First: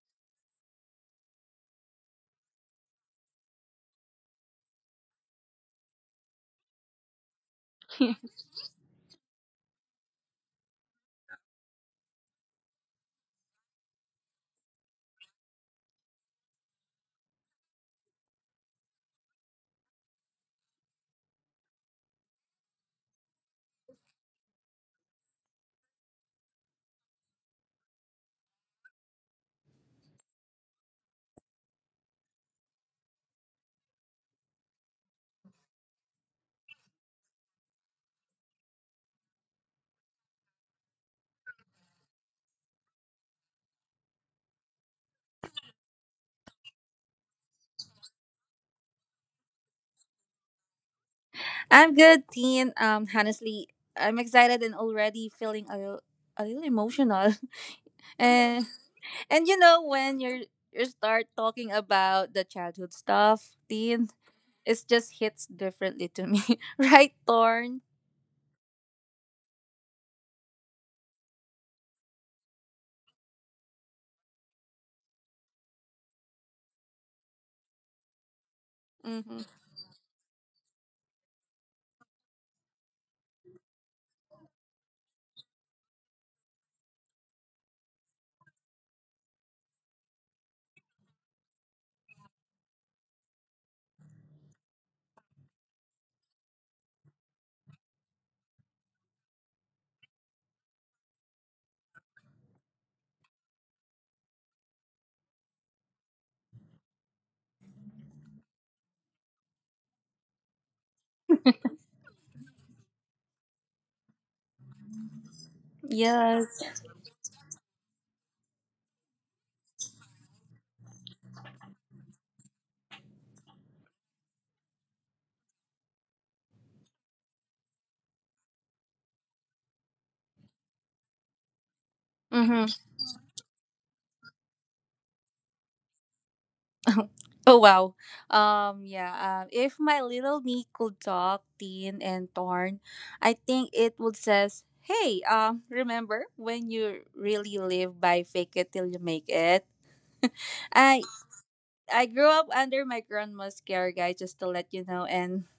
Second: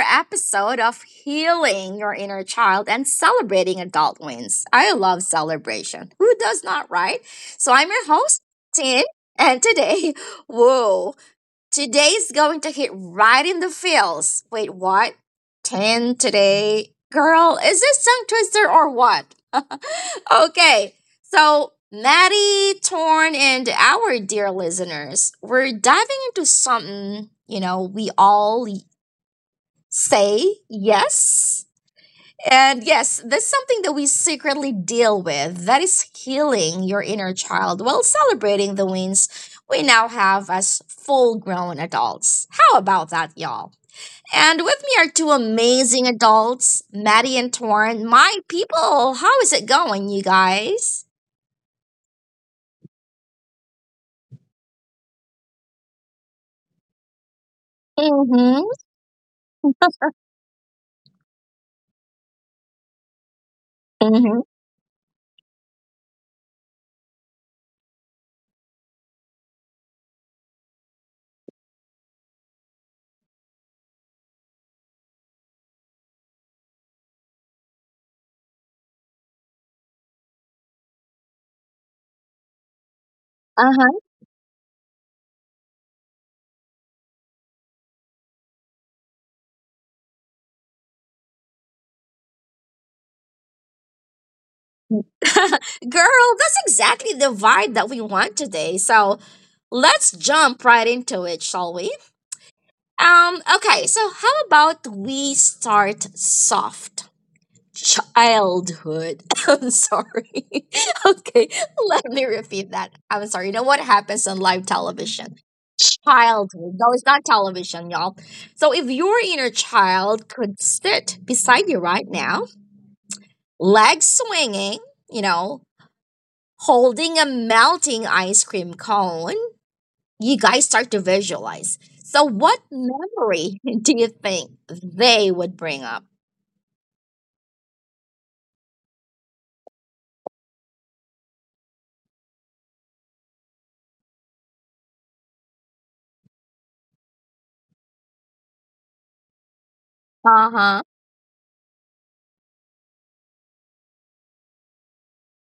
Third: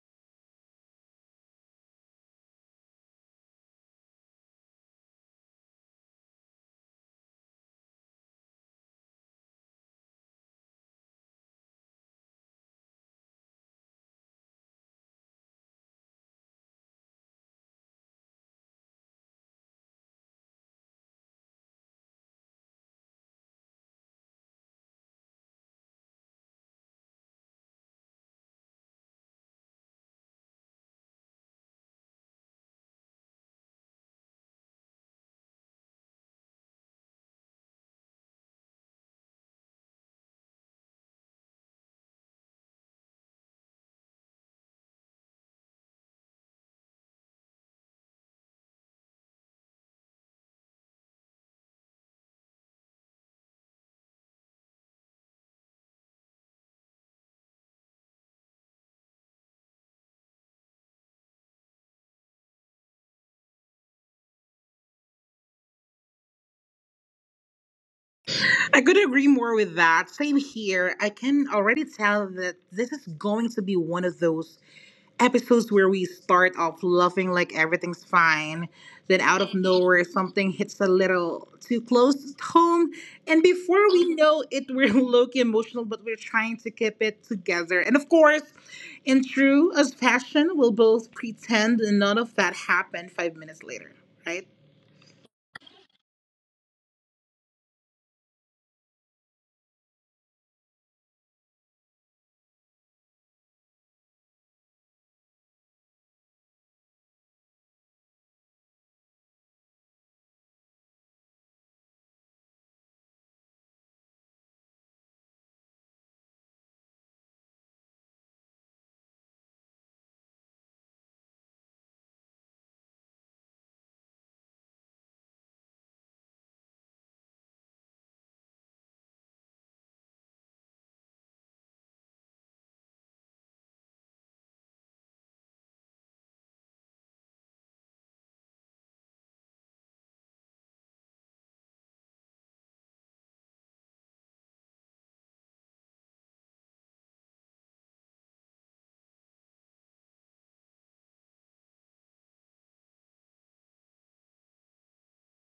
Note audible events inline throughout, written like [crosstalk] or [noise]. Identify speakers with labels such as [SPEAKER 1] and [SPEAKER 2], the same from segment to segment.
[SPEAKER 1] episode of Healing Your Inner Child and Celebrating Adult Wins. I love celebration. Who does not, right? So, I'm your
[SPEAKER 2] [laughs]
[SPEAKER 1] host, Tin, and today, [laughs] whoa, today's going to hit right in the feels. Wait, what? 10 today? Girl, is this tongue twister or what? [laughs] Okay, so Maddie, Torn, and our dear listeners, we're diving into something, you know, we all say yes and yes, that's something that we secretly deal with. That is healing your inner child while celebrating the wins we now have as full grown adults. How about that, y'all? And with me are two amazing adults, Maddie and Torn. My people, how is it going, you guys?
[SPEAKER 2] I'm good, Teen. Honestly, I'm excited and already feeling a little emotional. [laughs] and
[SPEAKER 1] Mm-hmm.
[SPEAKER 2] and you know when you start talking about the childhood stuff, Teen,
[SPEAKER 1] Mm-hmm.
[SPEAKER 2] it just hits differently to me, [laughs] right, Thorn?
[SPEAKER 3] I could agree more with that. Same here. I can already tell that this is going to be one of those episodes where we start off loving like everything's fine. Then
[SPEAKER 2] Mm-hmm.
[SPEAKER 3] out of nowhere, something hits a little too close to home. And
[SPEAKER 1] Uh-huh.
[SPEAKER 3] before we know it, we're [laughs] low key emotional, but we're trying to keep it together. And of course, in true as fashion, we'll both pretend none of that happened 5 minutes later, right?
[SPEAKER 1] [laughs] Girl, that's exactly the vibe that we want today. So let's jump right into it, shall we? Okay, so how about we start soft? Childhood. [laughs] I'm sorry. [laughs] Okay, let me repeat that. I'm sorry. You know what happens on live television?
[SPEAKER 2] Yes.
[SPEAKER 1] Childhood. No, it's not television, y'all. So if your inner child could sit beside you right now, legs swinging, you know, holding a melting ice cream cone, you guys start to visualize. So, what
[SPEAKER 2] Mm-hmm.
[SPEAKER 1] memory [laughs] do you think they would bring up?
[SPEAKER 2] Oh wow. Yeah, if my little me could talk, Teen and Torn, I think it would says, "Hey, remember when you really live by fake it till you make it?"
[SPEAKER 1] Uh
[SPEAKER 2] [laughs]
[SPEAKER 1] huh.
[SPEAKER 2] I I grew up under my grandma's care, guys, just to let you know. And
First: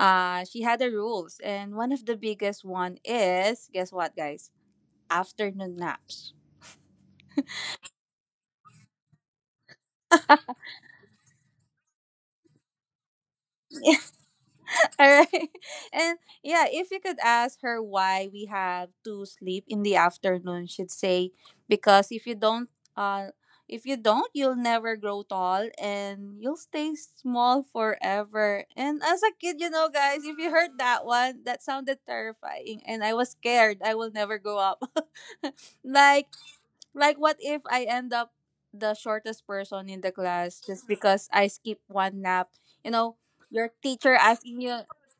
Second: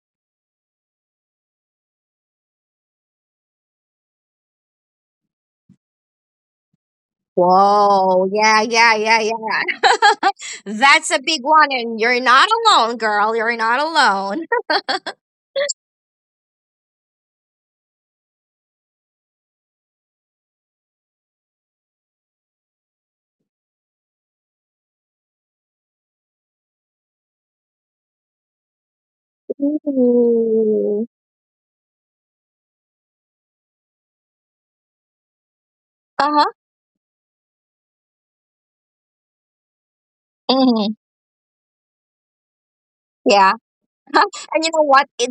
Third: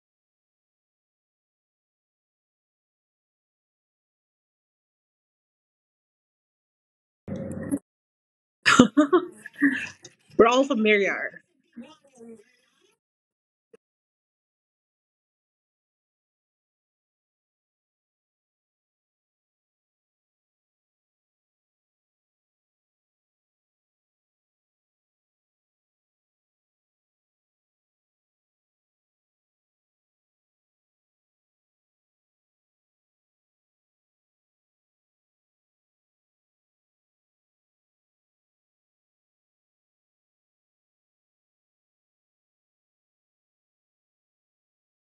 [SPEAKER 2] she had the rules, and one of the biggest one is, guess what, guys? Afternoon naps.
[SPEAKER 1] Whoa. Yeah, yeah, yeah, yeah.
[SPEAKER 3] We're all
[SPEAKER 1] [laughs] That's a
[SPEAKER 3] familiar.
[SPEAKER 1] big one. And you're not alone, girl. You're not
[SPEAKER 2] [laughs]
[SPEAKER 1] alone. [laughs]
[SPEAKER 2] All right. [laughs] And yeah, if you could ask her why we have to sleep in the afternoon, she'd say, because uh if you don't, you'll never grow tall and you'll stay small forever. And as a kid, you know, guys, if you heard that one, that sounded terrifying and I was scared I will never grow up. [laughs]
[SPEAKER 1] Uh
[SPEAKER 2] like
[SPEAKER 1] huh.
[SPEAKER 2] like what if I end up the shortest person in the class
[SPEAKER 1] Hmm.
[SPEAKER 2] just because I skip one nap? You know,
[SPEAKER 1] Yeah.
[SPEAKER 2] your
[SPEAKER 1] [laughs]
[SPEAKER 2] teacher
[SPEAKER 1] And you
[SPEAKER 2] asking
[SPEAKER 1] know
[SPEAKER 2] you.
[SPEAKER 1] what? It,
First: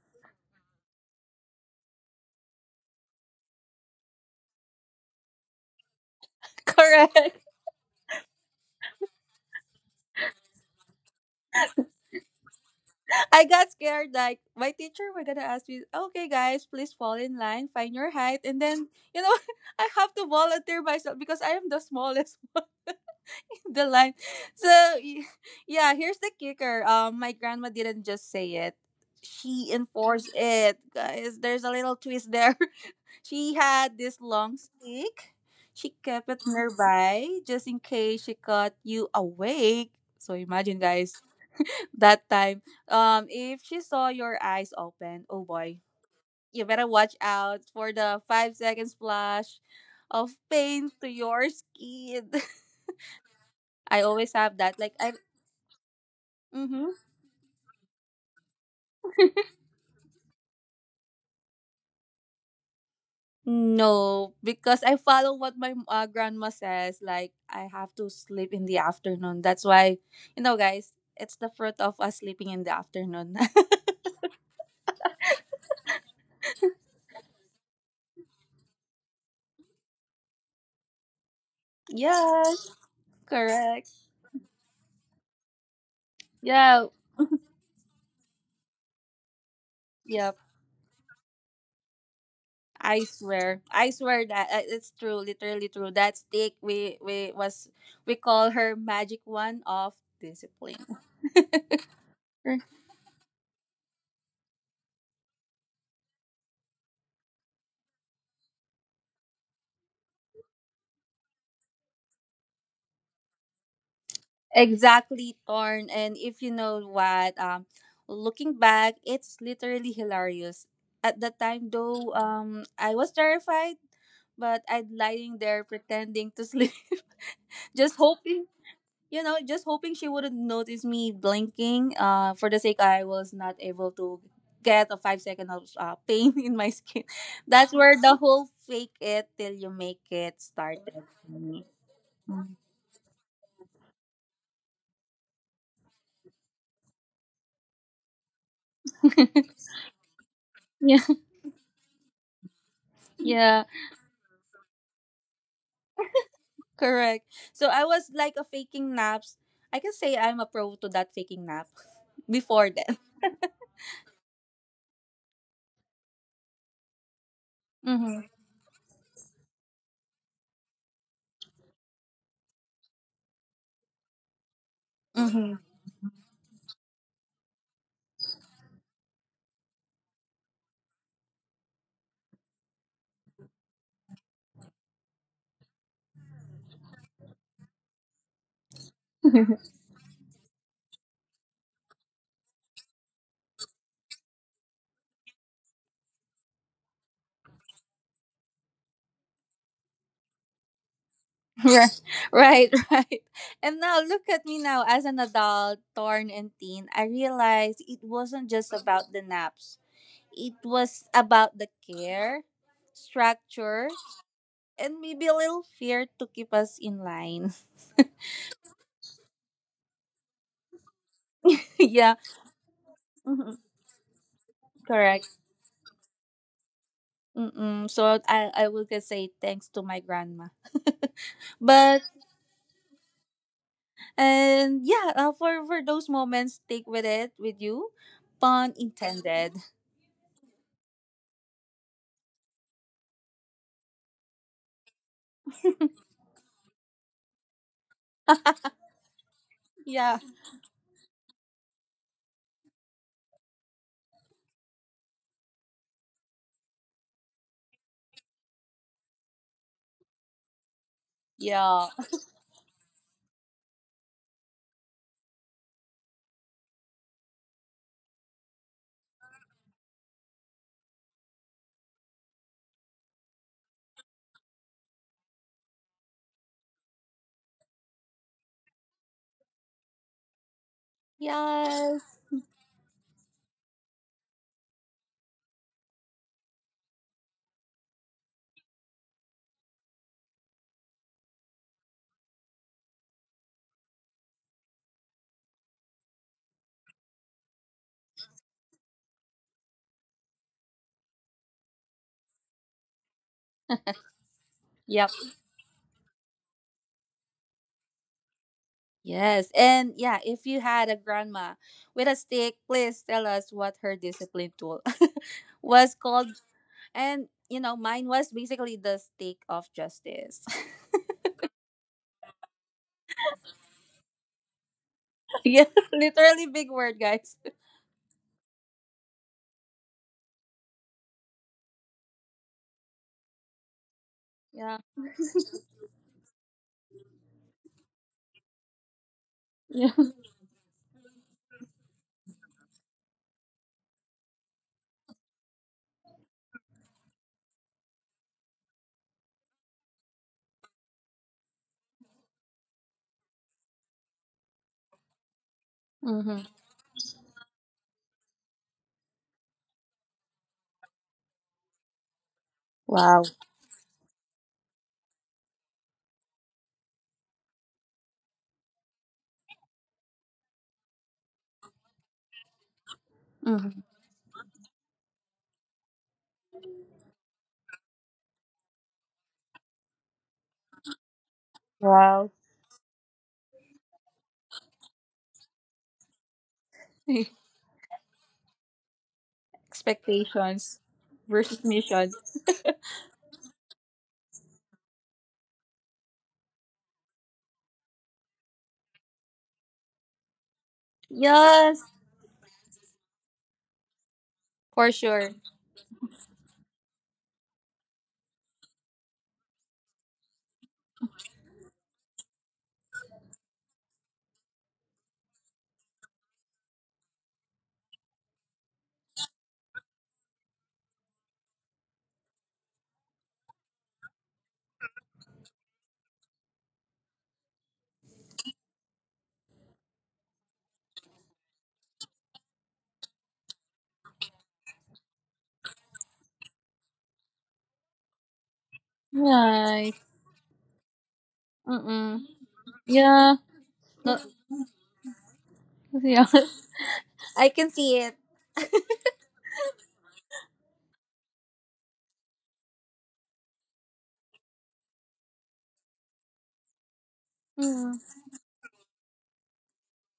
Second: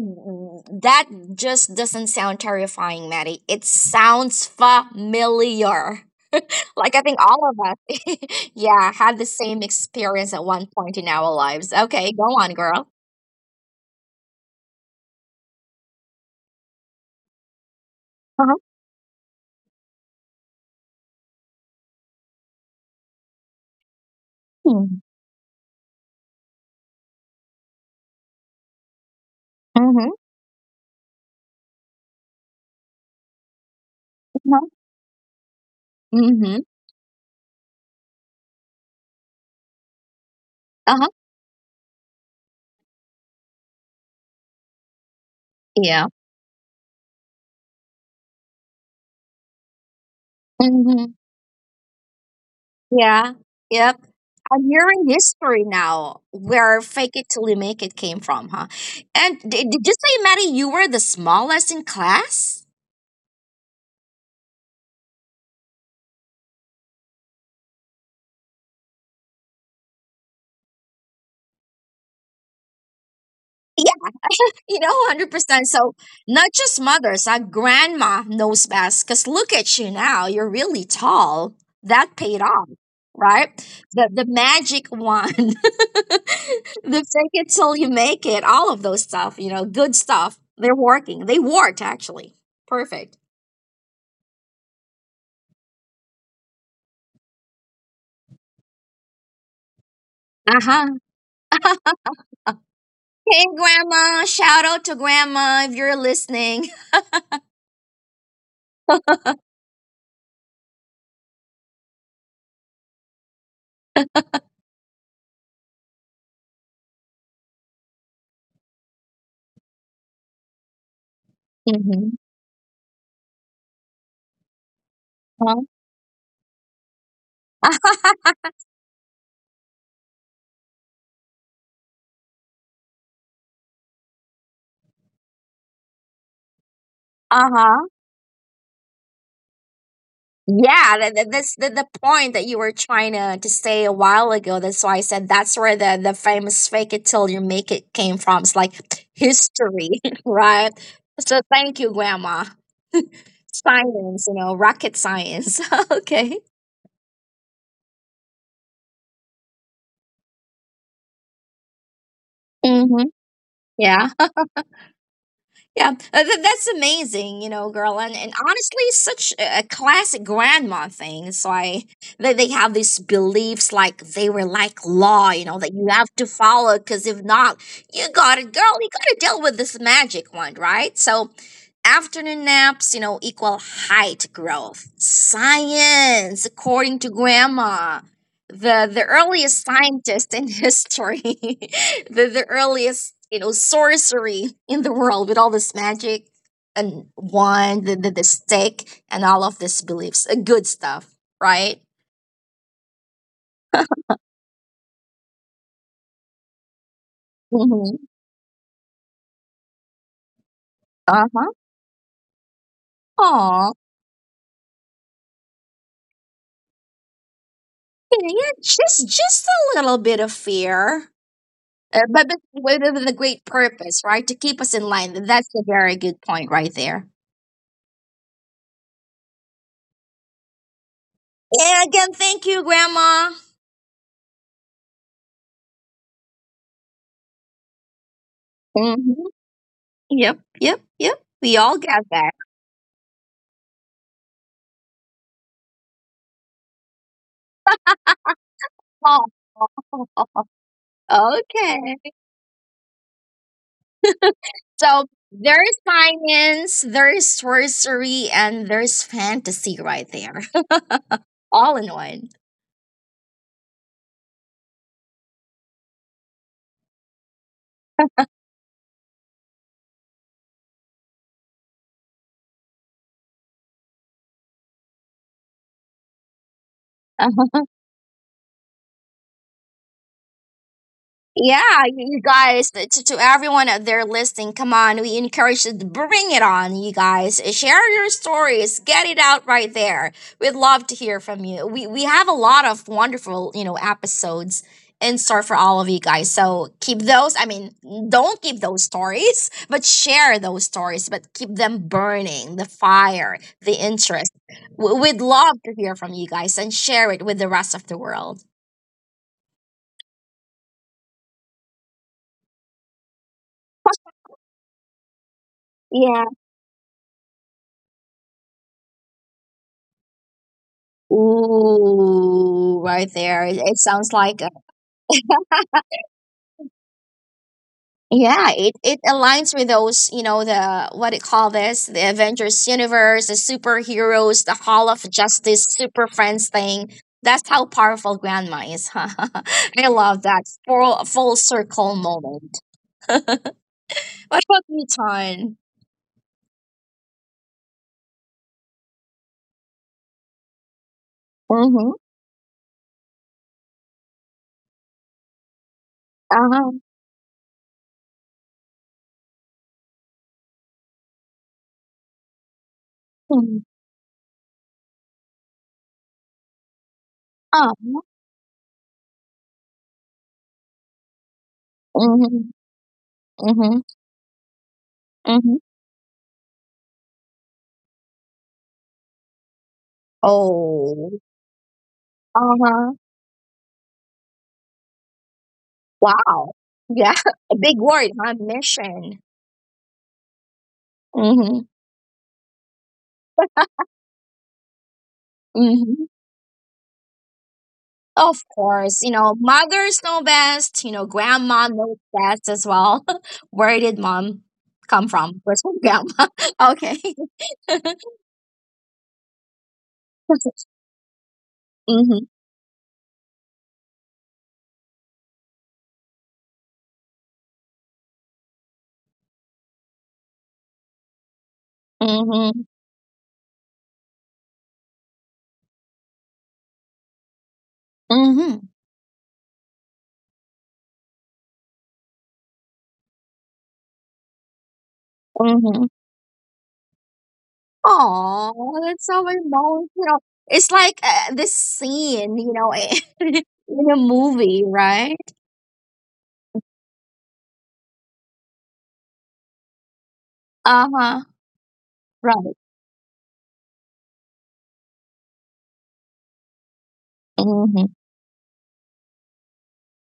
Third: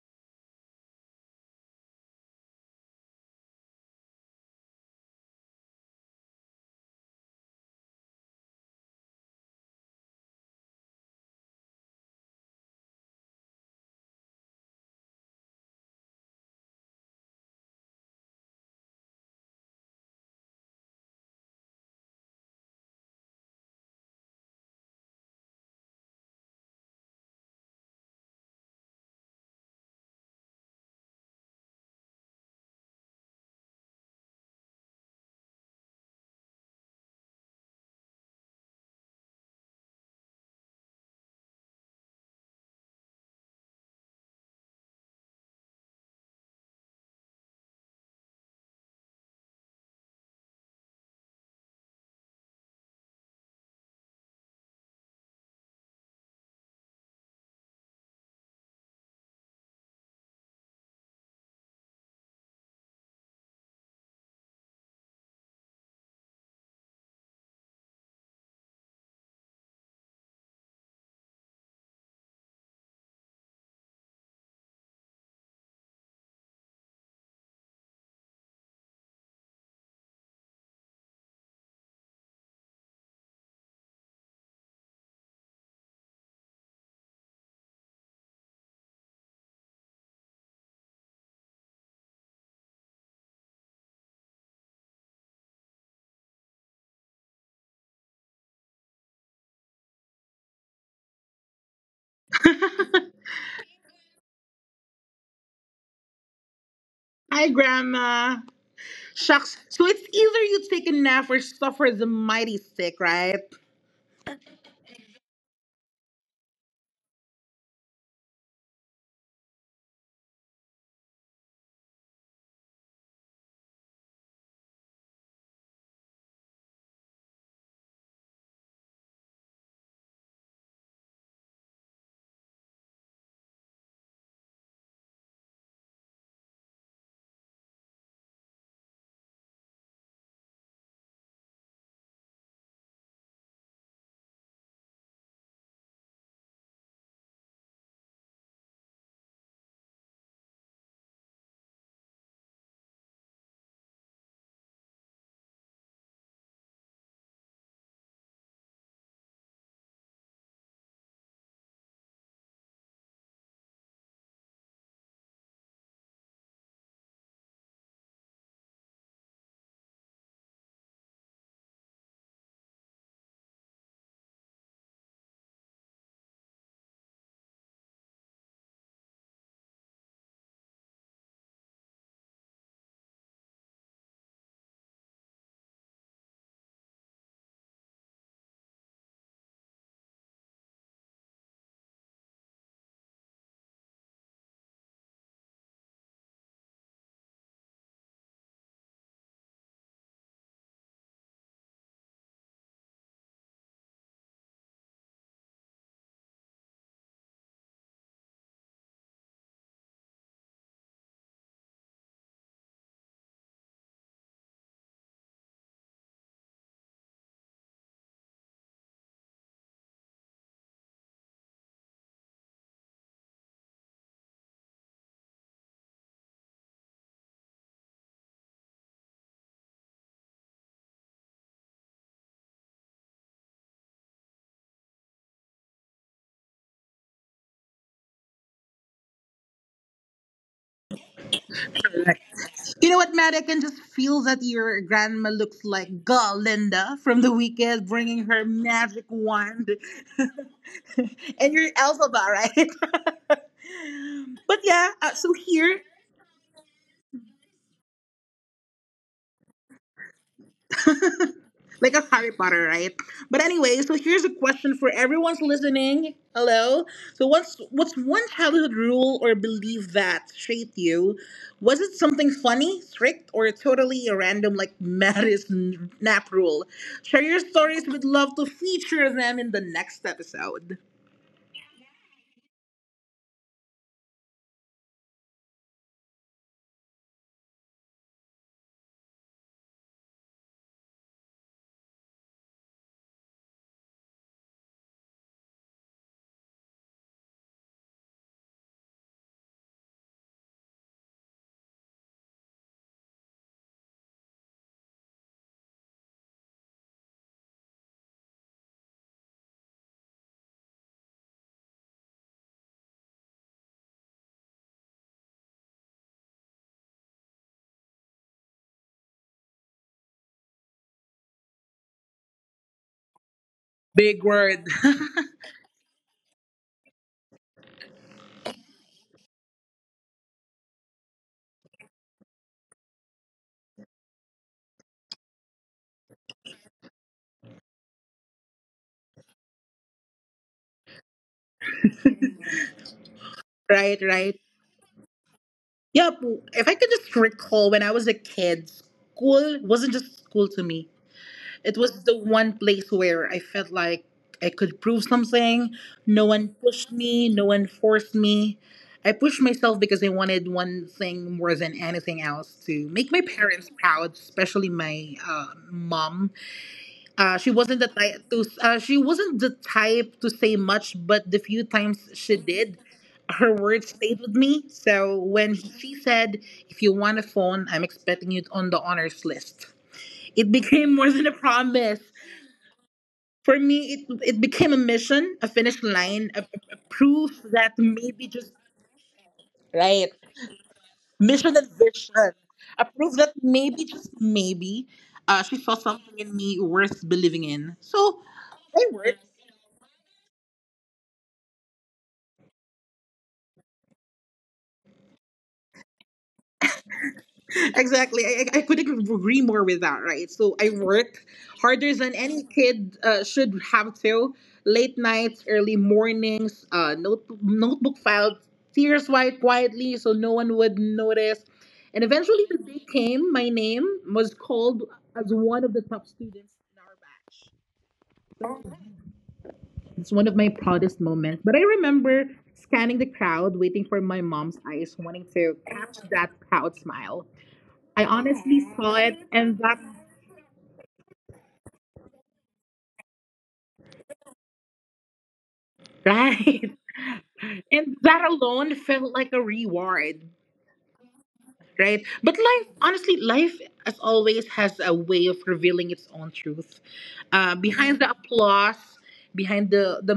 [SPEAKER 1] that just doesn't sound terrifying, Maddie. It sounds familiar. Like I think
[SPEAKER 2] Correct.
[SPEAKER 1] all of us, [laughs] yeah, had the same experience at one point in our lives. Okay, go on, girl.
[SPEAKER 2] [laughs] I got scared. Like my teacher were gonna ask me, "Okay, guys, please fall in line, find your height,"
[SPEAKER 1] Uh-huh.
[SPEAKER 2] and then you know [laughs] I have to volunteer myself because I am the smallest [laughs] one in the line. So y- yeah, here's the kicker. My grandma didn't just say it; she
[SPEAKER 1] Mm-hmm. Uh-huh.
[SPEAKER 2] enforced it, guys. There's a little twist there. [laughs] She had this long stick. She kept it
[SPEAKER 1] Mm-hmm.
[SPEAKER 2] nearby just in case she caught you awake. So imagine,
[SPEAKER 1] Uh-huh.
[SPEAKER 2] guys, that time. If she saw your eyes open, oh boy,
[SPEAKER 1] Yeah.
[SPEAKER 2] you better watch out for the 5-second splash of pain to
[SPEAKER 1] Mm-hmm.
[SPEAKER 2] your skin. [laughs]
[SPEAKER 1] Yeah. Yep.
[SPEAKER 2] I always have
[SPEAKER 1] I'm
[SPEAKER 2] that. Like
[SPEAKER 1] hearing
[SPEAKER 2] I.
[SPEAKER 1] history now where
[SPEAKER 2] Mm-hmm.
[SPEAKER 1] fake it till you make it came from, huh? And did you say, Maddie, you were the smallest in class?
[SPEAKER 2] No, because I follow what my grandma says. Like I have to sleep in the afternoon. That's why, you know, guys, it's the fruit of us sleeping in the afternoon.
[SPEAKER 1] Yeah, [laughs] you know, 100%. So, not just mothers, our grandma knows best. Because look at you now, you're really tall.
[SPEAKER 2] [laughs]
[SPEAKER 1] That paid off,
[SPEAKER 2] Yes,
[SPEAKER 1] right?
[SPEAKER 2] correct.
[SPEAKER 1] The magic wand, [laughs] the
[SPEAKER 2] Yeah,
[SPEAKER 1] fake it till you make it, all of those stuff, you know, good
[SPEAKER 2] yeah.
[SPEAKER 1] stuff. They're working. They worked, actually.
[SPEAKER 2] I
[SPEAKER 1] Perfect.
[SPEAKER 2] swear, I swear that it's true, literally true. That stick, we call her magic one of
[SPEAKER 1] Uh
[SPEAKER 2] discipline.
[SPEAKER 1] huh. [laughs]
[SPEAKER 2] [laughs]
[SPEAKER 1] Hey, grandma. Shout out to grandma if you're listening.
[SPEAKER 3] Hi, Grandma. Shucks. So it's either you take a nap or suffer the mighty sick, right?
[SPEAKER 2] Exactly, Torn. And if you know what, looking back, it's literally hilarious. At the
[SPEAKER 1] [laughs]
[SPEAKER 2] time,
[SPEAKER 1] Mm-hmm.
[SPEAKER 2] though, I was terrified, but I'd lying there pretending to sleep, [laughs]
[SPEAKER 1] Uh
[SPEAKER 2] just hoping just hoping she wouldn't notice me blinking. For the sake I was not able to get a 5-second of pain [laughs] in my skin. That's
[SPEAKER 1] huh.
[SPEAKER 2] where
[SPEAKER 1] [laughs]
[SPEAKER 2] the whole fake it till you make it started,
[SPEAKER 1] Yeah, that, that,
[SPEAKER 2] for
[SPEAKER 1] that's
[SPEAKER 2] me.
[SPEAKER 1] the point that
[SPEAKER 2] Mm.
[SPEAKER 1] you were trying to say a while ago. That's why I said that's where the famous fake it till you make it came from. It's like history, [laughs] right?
[SPEAKER 2] Yeah,
[SPEAKER 1] So thank you, Grandma.
[SPEAKER 2] [laughs]
[SPEAKER 1] [laughs]
[SPEAKER 2] yeah,
[SPEAKER 1] Science, you know, rocket science. [laughs] Okay.
[SPEAKER 2] correct. So I was like a faking naps. I can say I'm a pro to that faking nap [laughs] before then.
[SPEAKER 1] Mm-hmm. Yeah. Yeah, that's amazing, you know, girl.
[SPEAKER 2] Mm-hmm.
[SPEAKER 1] And honestly, it's such a classic grandma thing. It's like they have these beliefs like they were like law, you
[SPEAKER 2] Mm-hmm.
[SPEAKER 1] know, that you have to follow because if not, you got it, girl. You got to deal with this magic one, right? So, afternoon naps, you know, equal height growth. Science, according to grandma, the earliest
[SPEAKER 2] [laughs]
[SPEAKER 1] scientist in history. [laughs] The earliest, you know, sorcery in the world with all this magic and wand, the stick and all of these beliefs, good stuff, right.
[SPEAKER 2] Right, [laughs] right, right. And now look at me now as an adult, Torn and Teen. I realized it
[SPEAKER 1] Mm-hmm.
[SPEAKER 2] wasn't just about the naps. It was about the
[SPEAKER 1] Uh-huh.
[SPEAKER 2] care, structure,
[SPEAKER 1] Oh
[SPEAKER 2] and maybe a little fear to keep us in line.
[SPEAKER 1] yeah, yeah, just a little bit of fear. uh,
[SPEAKER 2] [laughs] Yeah,
[SPEAKER 1] but, but with a great
[SPEAKER 2] mhm,
[SPEAKER 1] purpose, right, to keep us in
[SPEAKER 2] correct.
[SPEAKER 1] line. That's a very good point right there.
[SPEAKER 2] Mm-mm. So I would just say thanks to my grandma.
[SPEAKER 1] And
[SPEAKER 2] But,
[SPEAKER 1] again, thank you, grandma.
[SPEAKER 2] and, yeah, for those moments, take with it with you, pun
[SPEAKER 1] Hmm.
[SPEAKER 2] intended. [laughs]
[SPEAKER 1] Yep, yep, yep. We all got that.
[SPEAKER 3] Correct. You know what, Matt? I can just feel that your grandma looks like Galinda from the weekend, bringing her magic
[SPEAKER 1] [laughs]
[SPEAKER 3] wand
[SPEAKER 2] Yeah,
[SPEAKER 3] [laughs]
[SPEAKER 1] Oh,
[SPEAKER 3] and your
[SPEAKER 1] okay.
[SPEAKER 3] alphabet, right? [laughs] But yeah,
[SPEAKER 1] So
[SPEAKER 3] so
[SPEAKER 1] there's
[SPEAKER 3] here.
[SPEAKER 1] science, there's sorcery, and there's fantasy right there, [laughs]
[SPEAKER 3] [laughs]
[SPEAKER 1] all
[SPEAKER 2] yeah,
[SPEAKER 1] in
[SPEAKER 3] Like a
[SPEAKER 1] one.
[SPEAKER 3] Harry Potter, right? But anyway, so here's a question for everyone's listening. Hello. So what's one childhood rule or belief that shaped you? Was it something funny, strict, or totally a random like [laughs] Maddest nap rule? Share your
[SPEAKER 1] Uh-huh.
[SPEAKER 3] stories. We'd love to feature them in the next episode.
[SPEAKER 1] Yeah,
[SPEAKER 2] yes.
[SPEAKER 1] you guys, to everyone out there listening, come on, we encourage you to bring it on, you guys. Share your stories, get it out right there. We'd love to hear from you. We have a lot of wonderful, you know, episodes in store for all of you guys. So keep those. I mean, don't keep those stories, but share those stories, but keep them burning, the fire, the interest. We-
[SPEAKER 2] Yeah.
[SPEAKER 1] We'd love to hear from you guys and share it with the rest of the world.
[SPEAKER 2] Yes. And yeah, if you had a grandma with a stick, please tell us what her discipline tool [laughs] was
[SPEAKER 1] Yeah.
[SPEAKER 2] called. And, mine was basically the stick of justice.
[SPEAKER 1] Ooh, right there. It sounds
[SPEAKER 3] Big
[SPEAKER 1] like a,
[SPEAKER 3] word. [laughs]
[SPEAKER 1] [laughs]
[SPEAKER 2] [laughs] Yeah, literally big word, guys.
[SPEAKER 1] yeah, it aligns with those, you know, the what do you call this? The Avengers universe, the superheroes, the
[SPEAKER 2] Yeah.
[SPEAKER 1] Hall of Justice,
[SPEAKER 2] [laughs]
[SPEAKER 1] Super Friends thing. That's how powerful grandma is. [laughs] I
[SPEAKER 2] Yeah.
[SPEAKER 1] love that full circle moment.
[SPEAKER 3] Right, right.
[SPEAKER 1] What about you, Ton?
[SPEAKER 3] Yep. If I could just recall when I was a kid, school wasn't just school to me. It
[SPEAKER 1] Mm-hmm.
[SPEAKER 3] was the one place where I felt like I could prove something. No one
[SPEAKER 2] Mm-hmm.
[SPEAKER 1] Uh-huh.
[SPEAKER 3] pushed me, no one forced me. I pushed myself because I wanted one thing more than anything else to make my
[SPEAKER 2] Wow.
[SPEAKER 1] Mm-hmm.
[SPEAKER 3] parents proud, especially my mom.
[SPEAKER 1] Uh-huh.
[SPEAKER 3] She wasn't the type to say much, but the few times
[SPEAKER 1] Mm-hmm.
[SPEAKER 3] she did, her
[SPEAKER 1] Mm-hmm.
[SPEAKER 2] Mm-hmm.
[SPEAKER 3] words stayed with me. So when
[SPEAKER 1] Mm-hmm.
[SPEAKER 3] she said, "If you want a phone, I'm expecting it on the honors list," it became
[SPEAKER 1] Oh.
[SPEAKER 3] more than a promise.
[SPEAKER 2] Wow.
[SPEAKER 1] Uh-huh.
[SPEAKER 3] For me, it became a mission, a finish line, a,
[SPEAKER 1] Wow.
[SPEAKER 3] a- a
[SPEAKER 1] Yeah.
[SPEAKER 2] [laughs]
[SPEAKER 3] proof
[SPEAKER 1] [laughs] A
[SPEAKER 3] that
[SPEAKER 1] big word,
[SPEAKER 3] maybe
[SPEAKER 1] huh?
[SPEAKER 3] just
[SPEAKER 1] Mission.
[SPEAKER 3] right,
[SPEAKER 2] Expectations
[SPEAKER 3] mission
[SPEAKER 1] Hmm.
[SPEAKER 2] versus
[SPEAKER 3] and
[SPEAKER 2] mission.
[SPEAKER 3] vision, a proof that maybe just maybe, she saw
[SPEAKER 1] Hmm.
[SPEAKER 3] something in me worth believing in. So
[SPEAKER 1] Of
[SPEAKER 3] I
[SPEAKER 1] course. You
[SPEAKER 3] worked.
[SPEAKER 1] know, mothers know best. You know, grandma
[SPEAKER 2] Yes,
[SPEAKER 1] knows best as well. [laughs] Where did mom
[SPEAKER 2] for
[SPEAKER 1] come
[SPEAKER 2] sure.
[SPEAKER 1] from? Where's her grandma? [laughs] Okay. [laughs]
[SPEAKER 3] Exactly. I couldn't agree more with that, right? So I work harder than
[SPEAKER 1] Mm-hmm.
[SPEAKER 3] any kid should have to. Late nights, early mornings, notebook files, tears wiped quietly so no one would notice. And eventually the
[SPEAKER 1] Mm-hmm.
[SPEAKER 3] day came, my name was called as one of the top students in our batch.
[SPEAKER 1] Mm-hmm.
[SPEAKER 3] It's one of my proudest moments. But I remember scanning the crowd, waiting for my mom's eyes, wanting to
[SPEAKER 1] Mm-hmm.
[SPEAKER 3] catch that proud smile. I honestly
[SPEAKER 1] Oh,
[SPEAKER 3] saw
[SPEAKER 1] that's
[SPEAKER 3] it,
[SPEAKER 1] so
[SPEAKER 3] and that
[SPEAKER 2] Right.
[SPEAKER 1] emotional. It's like this
[SPEAKER 2] Mm-mm.
[SPEAKER 1] scene, you know,
[SPEAKER 2] Yeah.
[SPEAKER 1] [laughs] in a
[SPEAKER 2] No,
[SPEAKER 1] movie, right?
[SPEAKER 2] yeah.
[SPEAKER 3] right. [laughs]
[SPEAKER 2] [laughs] I can
[SPEAKER 3] And
[SPEAKER 2] see it.
[SPEAKER 3] that alone felt like a reward,
[SPEAKER 1] Uh huh.
[SPEAKER 3] right? But
[SPEAKER 1] Right.
[SPEAKER 3] life, honestly, life, as always, has a way of revealing its own truth.
[SPEAKER 1] Mm-hmm.
[SPEAKER 3] Behind the
[SPEAKER 2] Mm-hmm.
[SPEAKER 3] applause, behind the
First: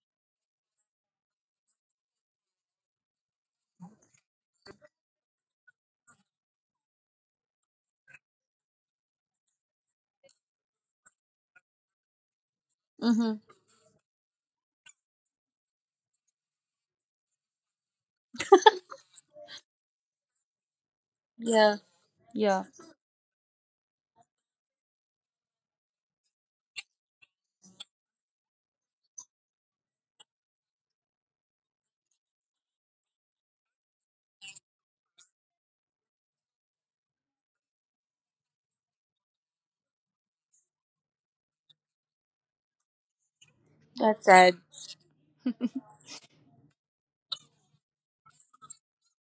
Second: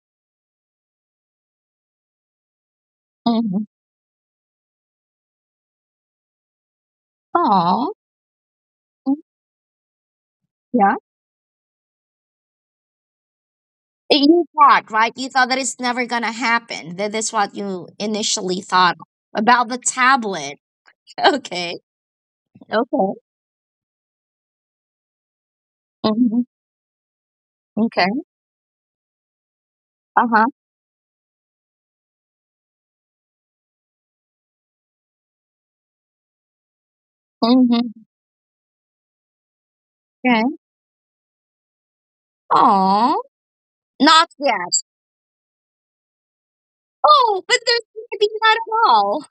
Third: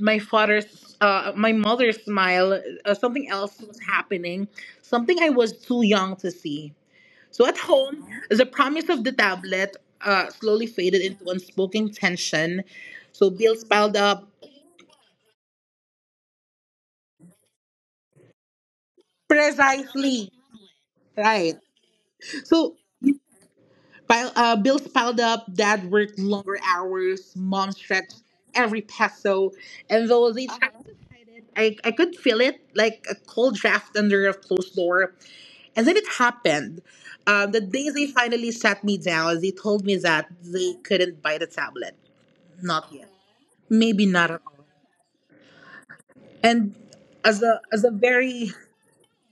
[SPEAKER 3] my my mother's smile, something else
[SPEAKER 1] Mm-hmm.
[SPEAKER 3] was happening, something I was too young to see. So at
[SPEAKER 1] Oh.
[SPEAKER 3] home, the promise of the tablet slowly faded into unspoken tension. So
[SPEAKER 2] Mm-hmm.
[SPEAKER 3] bills piled
[SPEAKER 1] It-
[SPEAKER 3] up.
[SPEAKER 1] You thought, right? You thought that it's never gonna happen. That is what you initially thought about the
[SPEAKER 3] Precisely.
[SPEAKER 1] tablet. [laughs]
[SPEAKER 3] Right.
[SPEAKER 2] Yeah,
[SPEAKER 1] Okay.
[SPEAKER 2] yeah.
[SPEAKER 3] So
[SPEAKER 1] Okay.
[SPEAKER 3] Bills piled up, dad worked
[SPEAKER 1] Hmm.
[SPEAKER 3] longer hours, mom
[SPEAKER 1] Okay.
[SPEAKER 3] stretched every peso, and
[SPEAKER 1] Uh
[SPEAKER 3] those
[SPEAKER 1] huh.
[SPEAKER 3] each I could feel it like a cold draft under a closed door. And then it happened. The
[SPEAKER 1] Hmm.
[SPEAKER 3] day they finally sat me down, they told me that
[SPEAKER 1] Okay.
[SPEAKER 3] they couldn't buy the tablet. Not yet.
[SPEAKER 1] Aw,
[SPEAKER 3] Maybe
[SPEAKER 2] That's
[SPEAKER 1] not
[SPEAKER 3] not at all.
[SPEAKER 2] sad.
[SPEAKER 1] yet.
[SPEAKER 3] And as
[SPEAKER 1] Oh, but
[SPEAKER 3] a
[SPEAKER 1] there's
[SPEAKER 3] as a
[SPEAKER 1] maybe
[SPEAKER 3] very
[SPEAKER 1] not at all.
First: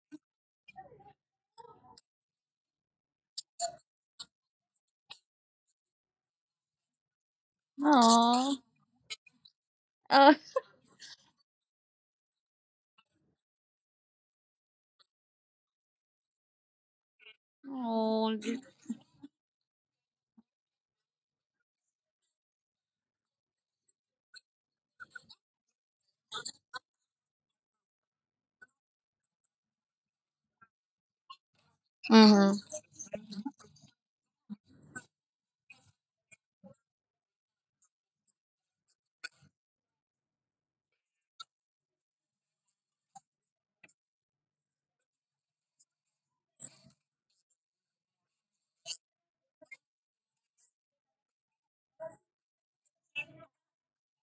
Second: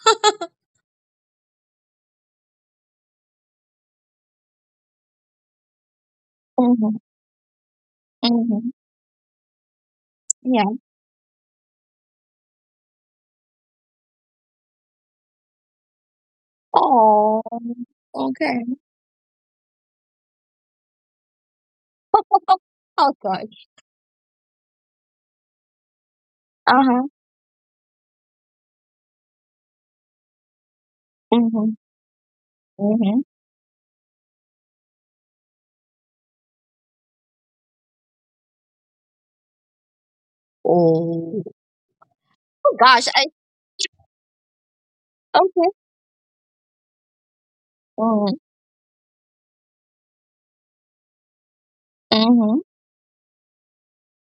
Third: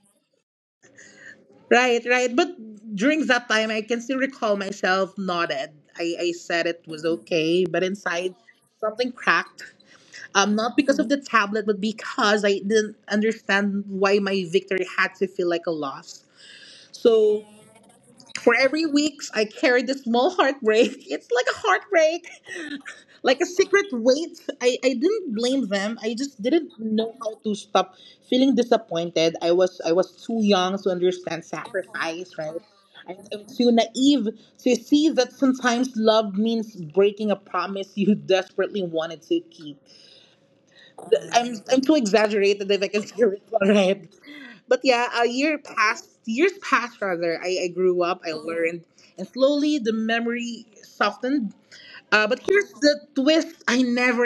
[SPEAKER 3] right, right. But during that time I can still recall myself nodded. I said it
[SPEAKER 1] Hmm.
[SPEAKER 3] was okay, but inside
[SPEAKER 2] Aww.
[SPEAKER 1] Hmm.
[SPEAKER 3] something cracked
[SPEAKER 2] Uh,
[SPEAKER 3] not
[SPEAKER 1] Yeah.
[SPEAKER 3] because of the tablet, but because I didn't understand why my victory had to feel like a loss.
[SPEAKER 1] Oh.
[SPEAKER 3] So
[SPEAKER 2] oh.
[SPEAKER 3] for
[SPEAKER 1] Okay.
[SPEAKER 3] every week, I carried a small heartbreak. [laughs] It's like a heartbreak,
[SPEAKER 1] [laughs] Oh
[SPEAKER 3] like a
[SPEAKER 1] gosh.
[SPEAKER 3] secret weight. I didn't blame them. I just didn't
[SPEAKER 1] Uh huh.
[SPEAKER 3] know how to stop feeling disappointed. I was too young to understand
[SPEAKER 1] Hmm.
[SPEAKER 3] sacrifice,
[SPEAKER 2] Mm-hmm.
[SPEAKER 3] right? I
[SPEAKER 1] Hmm.
[SPEAKER 3] am too naive to see that sometimes love means breaking a promise you desperately wanted to keep.
[SPEAKER 1] Oh.
[SPEAKER 3] I'm too exaggerated
[SPEAKER 1] Oh
[SPEAKER 3] if I can [laughs]
[SPEAKER 1] gosh.
[SPEAKER 3] say
[SPEAKER 1] I.
[SPEAKER 3] it alright. But yeah, a year
[SPEAKER 1] Okay.
[SPEAKER 3] passed, years passed rather. I grew up, I
[SPEAKER 1] Mm-hmm.
[SPEAKER 3] learned, and slowly the memory softened. But
[SPEAKER 1] Mm-hmm.
[SPEAKER 3] here's the twist I never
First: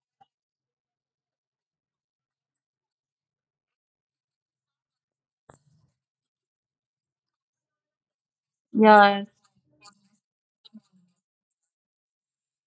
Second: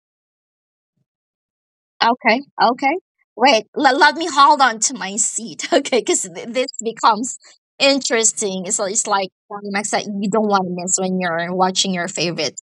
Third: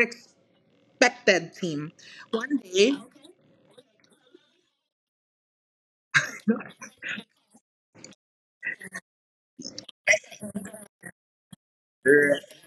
[SPEAKER 3] expected, team.
[SPEAKER 1] Okay,
[SPEAKER 3] One day,
[SPEAKER 1] okay. Wait, let me hold on to my seat, [laughs] okay? Because this becomes interesting. It's
[SPEAKER 2] Yeah.
[SPEAKER 1] like one max that you don't want to miss when you're watching your favorite.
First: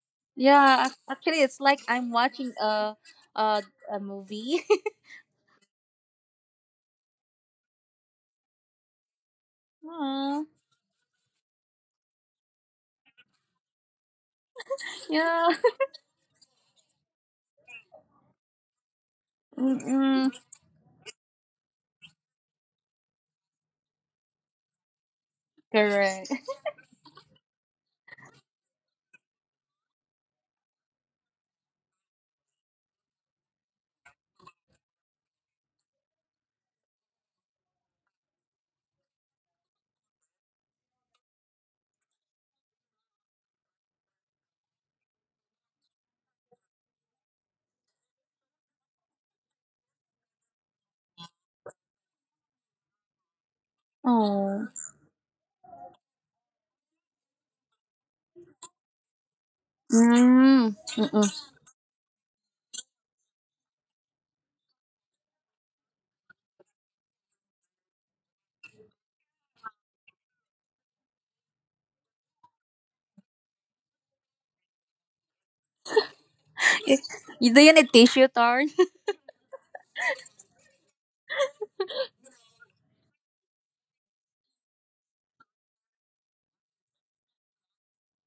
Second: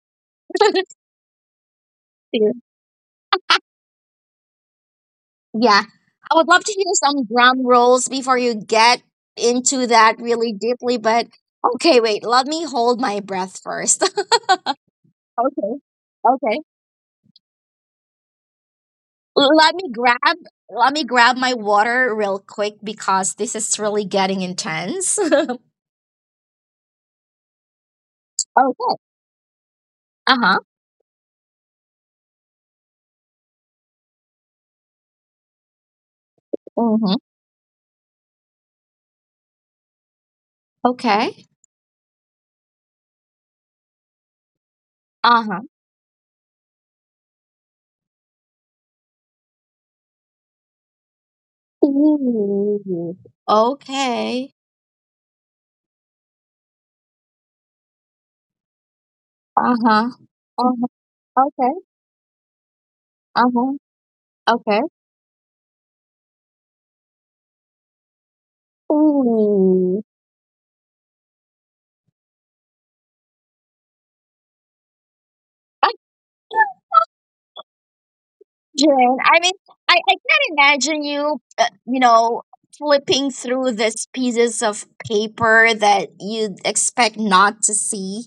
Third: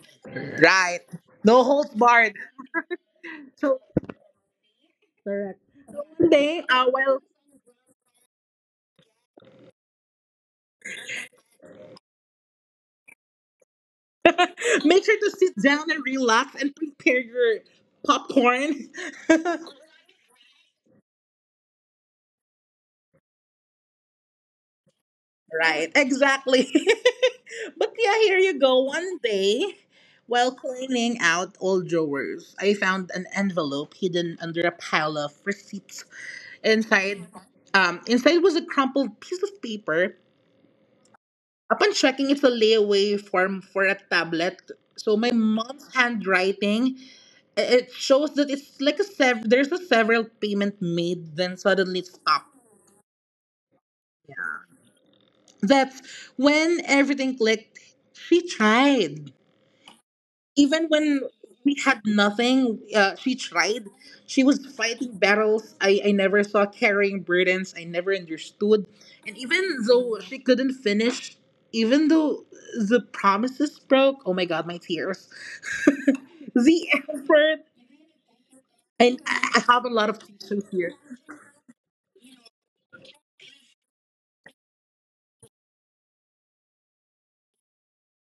[SPEAKER 1] [laughs]
[SPEAKER 2] Yeah. ac-
[SPEAKER 3] right?
[SPEAKER 2] Actually, it's
[SPEAKER 3] No
[SPEAKER 2] like
[SPEAKER 3] holds
[SPEAKER 2] I'm
[SPEAKER 3] barred.
[SPEAKER 2] watching a,
[SPEAKER 3] So
[SPEAKER 2] a movie. [laughs]
[SPEAKER 3] correct.
[SPEAKER 1] Yeah,
[SPEAKER 3] One
[SPEAKER 1] I would
[SPEAKER 3] day,
[SPEAKER 1] love to hear some drum rolls before you get into that
[SPEAKER 2] Aw,
[SPEAKER 1] really deeply, but okay, wait, let me hold my breath first. [laughs]
[SPEAKER 3] [laughs] make sure to
[SPEAKER 2] yeah.
[SPEAKER 3] sit
[SPEAKER 1] Okay,
[SPEAKER 3] down and
[SPEAKER 1] okay.
[SPEAKER 3] relax and prepare your popcorn. [laughs]
[SPEAKER 1] Let me
[SPEAKER 2] Mm-mm.
[SPEAKER 1] grab let me grab my water real quick because this is really getting intense. [laughs] Okay.
[SPEAKER 3] Right,
[SPEAKER 2] Correct.
[SPEAKER 3] exactly. [laughs] But yeah, here you go.
[SPEAKER 1] Uh-huh.
[SPEAKER 3] One day, while cleaning out old drawers, I found an envelope hidden under a pile of receipts.
[SPEAKER 1] Mm-hmm.
[SPEAKER 3] Inside, inside was a crumpled piece of paper.
[SPEAKER 1] Okay.
[SPEAKER 3] Upon checking, it's a layaway form for a tablet. So my
[SPEAKER 1] Uh-huh.
[SPEAKER 3] mom's handwriting it shows that it's like a there's a several payment made, then suddenly it stopped.
[SPEAKER 1] Ooh. Okay.
[SPEAKER 2] Oh.
[SPEAKER 3] That's when everything clicked. She tried
[SPEAKER 1] Uh-huh.
[SPEAKER 2] Mm.
[SPEAKER 1] Uh-huh.
[SPEAKER 3] even when
[SPEAKER 2] Mm-mm.
[SPEAKER 3] we
[SPEAKER 1] Okay.
[SPEAKER 3] had nothing. She
[SPEAKER 1] Uh-huh.
[SPEAKER 3] tried. She was
[SPEAKER 1] Okay.
[SPEAKER 3] fighting battles I never saw, carrying burdens I never understood. And even
[SPEAKER 1] Ooh.
[SPEAKER 3] though she couldn't finish, even though the promises broke, oh my god, my tears. [laughs]
[SPEAKER 1] [laughs]
[SPEAKER 3] The
[SPEAKER 2] Y- Do
[SPEAKER 3] effort,
[SPEAKER 2] you need tissue, Tarn?
[SPEAKER 1] Jen,
[SPEAKER 3] and
[SPEAKER 1] I mean,
[SPEAKER 3] I have a
[SPEAKER 1] I,
[SPEAKER 3] lot
[SPEAKER 1] I
[SPEAKER 3] of
[SPEAKER 1] can't
[SPEAKER 3] tissues here.
[SPEAKER 1] imagine you, you know, flipping through these pieces of paper that you'd expect not to see.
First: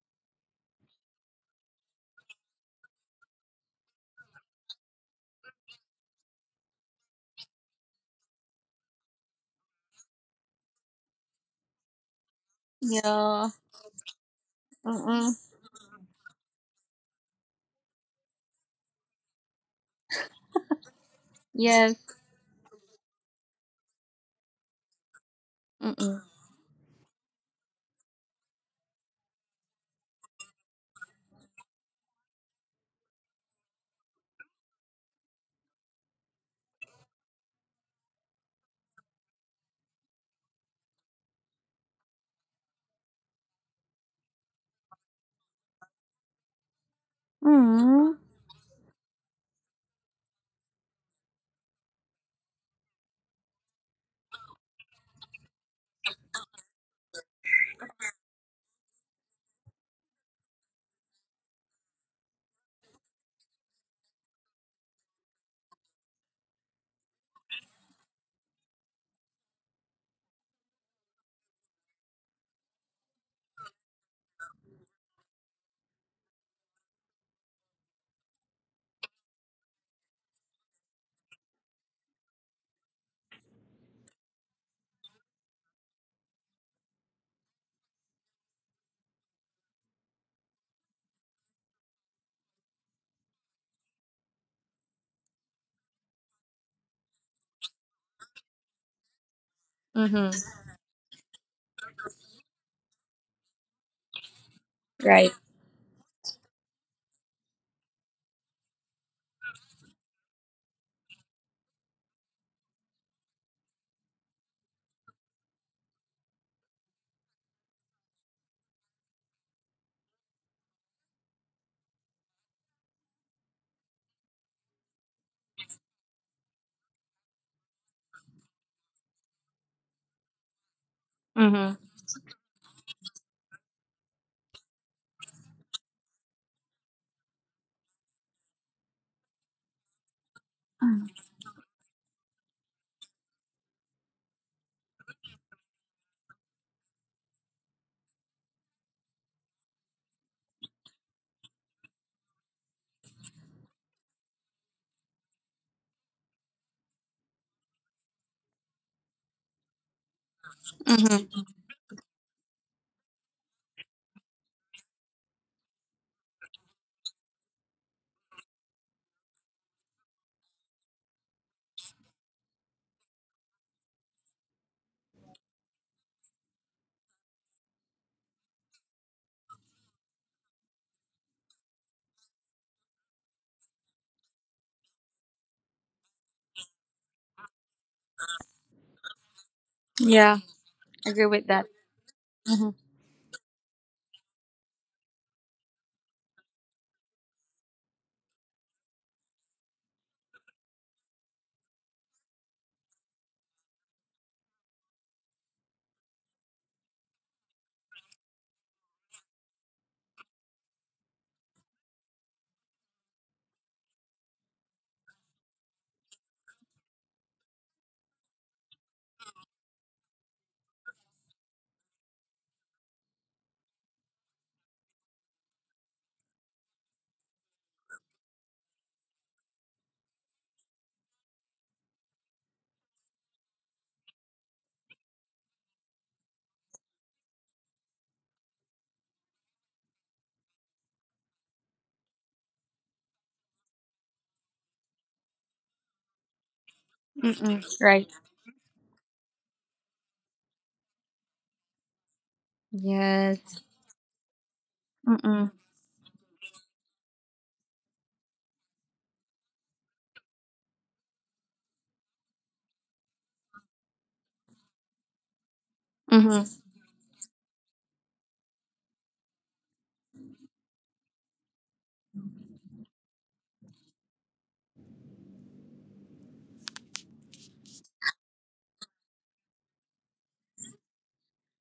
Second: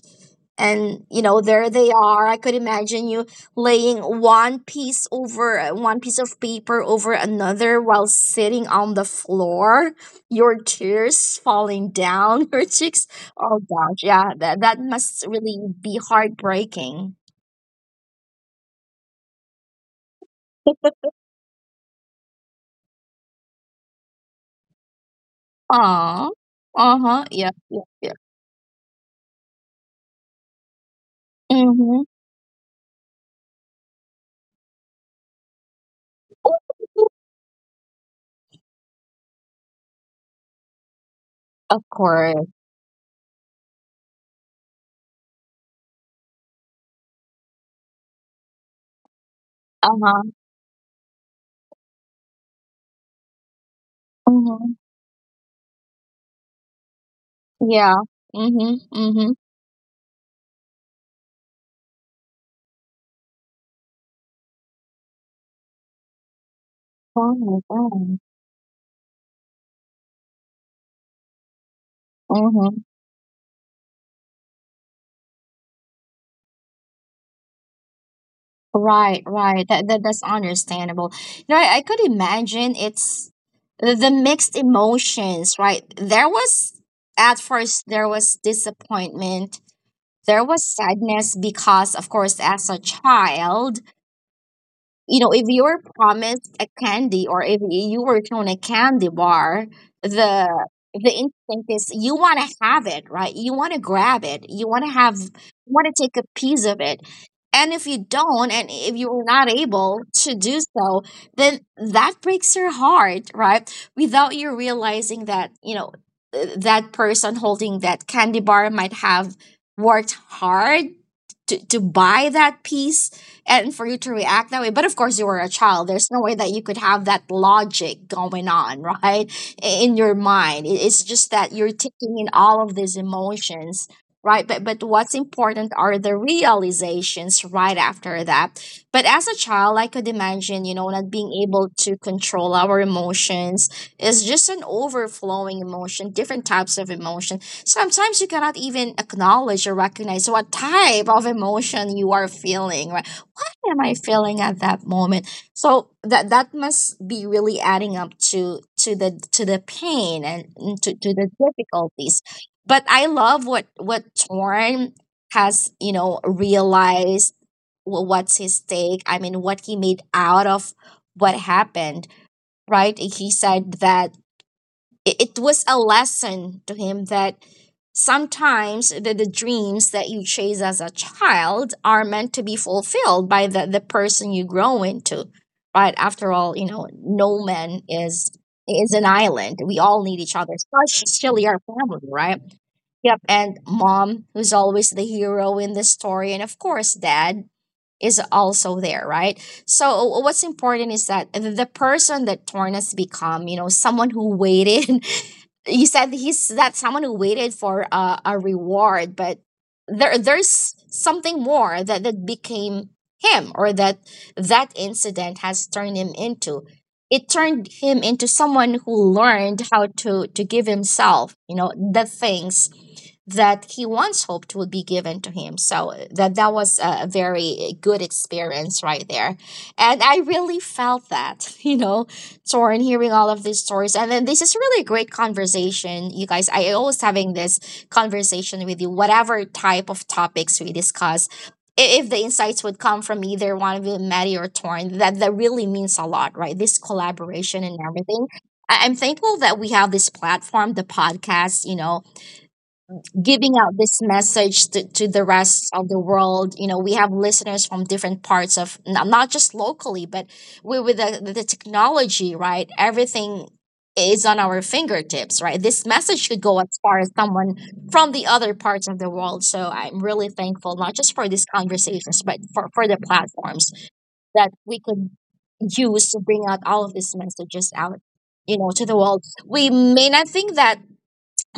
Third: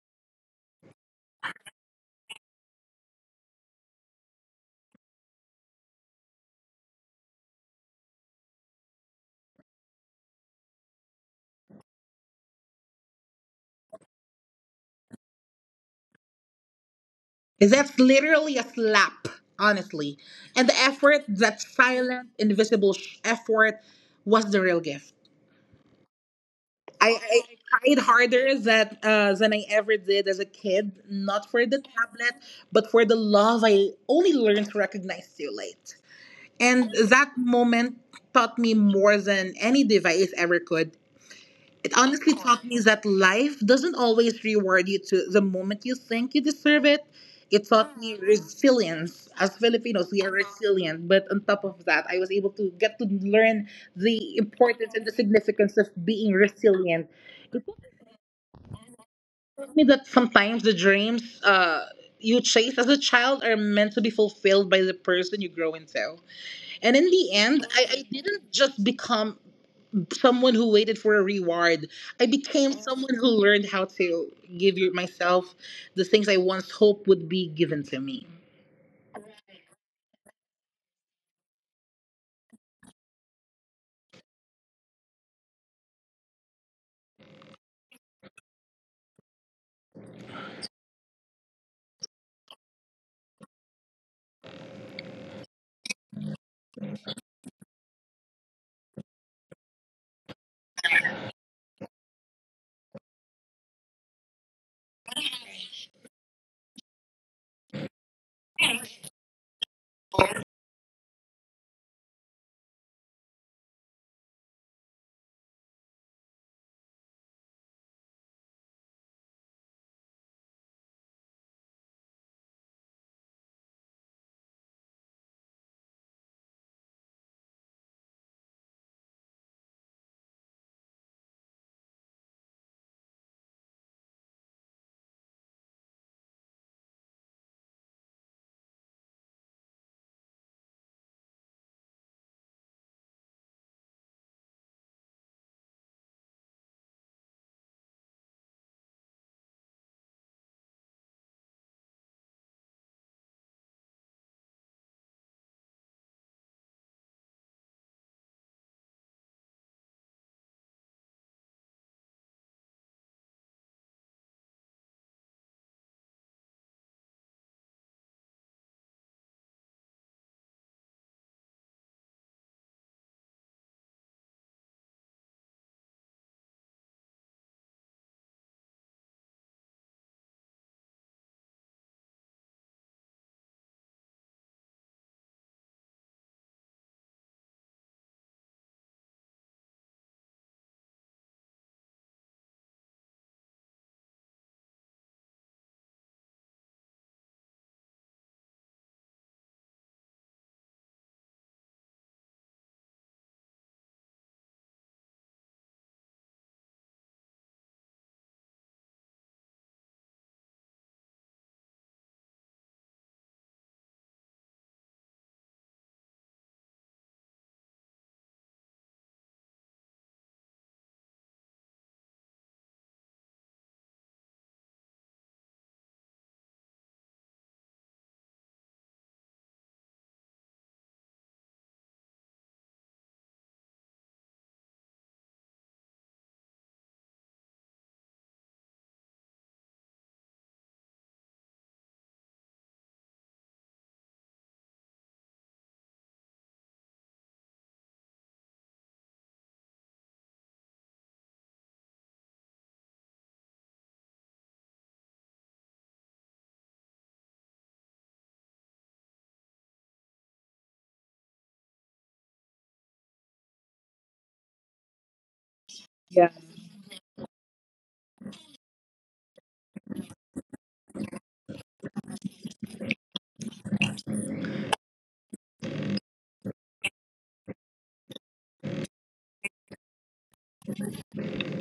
[SPEAKER 1] And, you know, there they are. I could imagine you laying one piece over one piece of paper over another while sitting on the floor, your tears falling down [laughs] your
[SPEAKER 2] [laughs]
[SPEAKER 1] cheeks.
[SPEAKER 2] Yeah.
[SPEAKER 1] Oh, gosh. Yeah, that must
[SPEAKER 2] Mm-mm.
[SPEAKER 1] really be heartbreaking.
[SPEAKER 3] That's literally a slap, honestly. And the
[SPEAKER 1] [laughs]
[SPEAKER 3] effort, that
[SPEAKER 2] Yes.
[SPEAKER 3] silent, invisible effort, was the real gift.
[SPEAKER 2] Mm-mm.
[SPEAKER 1] Aw.
[SPEAKER 3] I,
[SPEAKER 1] Uh-huh.
[SPEAKER 3] I
[SPEAKER 1] Yeah.
[SPEAKER 3] tried
[SPEAKER 1] Yeah.
[SPEAKER 3] harder than I ever did as a kid, not for the
[SPEAKER 1] Mhm.
[SPEAKER 3] tablet, but for the love I only learned to recognize too late. And that moment taught me more than any device ever could.
[SPEAKER 1] Of
[SPEAKER 3] It honestly
[SPEAKER 1] course.
[SPEAKER 3] taught me that life doesn't always reward you to the moment you think you deserve it. It taught
[SPEAKER 2] Mm-hmm.
[SPEAKER 3] me resilience. As Filipinos, we
[SPEAKER 1] Uh-huh.
[SPEAKER 3] are resilient. But on top of that, I was able to get to learn the
[SPEAKER 1] Mhm.
[SPEAKER 3] importance and the significance of being resilient
[SPEAKER 1] Yeah. Mhm. Mhm.
[SPEAKER 3] me that sometimes the dreams you chase as a child are meant to be fulfilled by the person you grow into. And in the
[SPEAKER 1] Oh my
[SPEAKER 3] end, I
[SPEAKER 1] God.
[SPEAKER 3] didn't just become someone who waited for a reward. I became
[SPEAKER 1] Mhm.
[SPEAKER 3] someone who learned how to myself the things I once hoped would be given to me.
[SPEAKER 1] Right, right. That's understandable. You know, I could imagine it's the mixed emotions, right? There was at first there was disappointment. There was sadness because, of course, as a child, you know, if you're promised a candy or if you were shown a candy bar,
[SPEAKER 2] Mm-hmm.
[SPEAKER 1] the the instinct is you want to have it, right? You want to grab it. You want to have,
[SPEAKER 2] Right.
[SPEAKER 1] you want to take a piece of it. And if you don't, and if you're not able to do so, then that breaks your heart, right? Without you realizing that, you know, that person holding that candy bar might have worked hard to buy that piece and for you to react that way. But of course, you were a child. There's no way that you could have that logic going on, [laughs] right? In your mind. It's just that
[SPEAKER 2] Mm-hmm.
[SPEAKER 1] you're taking in all of these emotions, right? But what's important are the realizations right after that. But as a child, I could imagine, you know, not being able to control our emotions is just an overflowing emotion, different types of emotions. Sometimes you cannot even acknowledge or recognize what type of emotion you are feeling, right? What am I feeling at that moment? So that that must be really adding up to the pain and to the
[SPEAKER 2] Mm-hmm.
[SPEAKER 1] difficulties. But I love what Torn has, you know, realized what's his take. I mean, what he made out of what happened, right? He said that it was a lesson to him that sometimes the dreams that you chase as a child are meant to be fulfilled by the person you grow into. Right, after all, you know, no man is an island. We all need
[SPEAKER 2] Yeah.
[SPEAKER 1] each other,
[SPEAKER 2] Agree with
[SPEAKER 1] especially our
[SPEAKER 2] that.
[SPEAKER 1] family, right?
[SPEAKER 2] Mm-hmm.
[SPEAKER 1] Yep, and mom, who's always the hero in the story, and of course dad is also there, right? So what's important is that the person that torn become, you know, someone who waited. [laughs] You said he's that someone who waited for a reward, but there's something more that became him, or that that incident has turned him into. It turned him into someone who learned how to give himself, you know, the things that he once hoped would be given to him. So that that was a very good experience right there. And I really felt that, [laughs] you know, torn hearing all of these stories. And then this is really a great conversation, you guys. I always having this conversation with you, whatever type of topics we discuss. If the insights would come from either one of you, Maddie or Torn, that really means a lot, right? This
[SPEAKER 2] Mm-mm.
[SPEAKER 1] collaboration and
[SPEAKER 2] Right.
[SPEAKER 1] everything. I'm thankful that we have this platform, the podcast, you know, giving
[SPEAKER 2] Yes.
[SPEAKER 1] out this message to the
[SPEAKER 2] Mm-mm.
[SPEAKER 1] rest of the world. You know, we have listeners from different parts of, not just locally, but we, with the technology, right? Everything is on our fingertips, right? This
[SPEAKER 3] Yeah.
[SPEAKER 1] message could go
[SPEAKER 2] Mm-mm.
[SPEAKER 1] as far as someone from the other parts of the world. So I'm really thankful not just for these conversations, but for the platforms that we could use to bring out all of these messages out, you know, to the world. We may not think that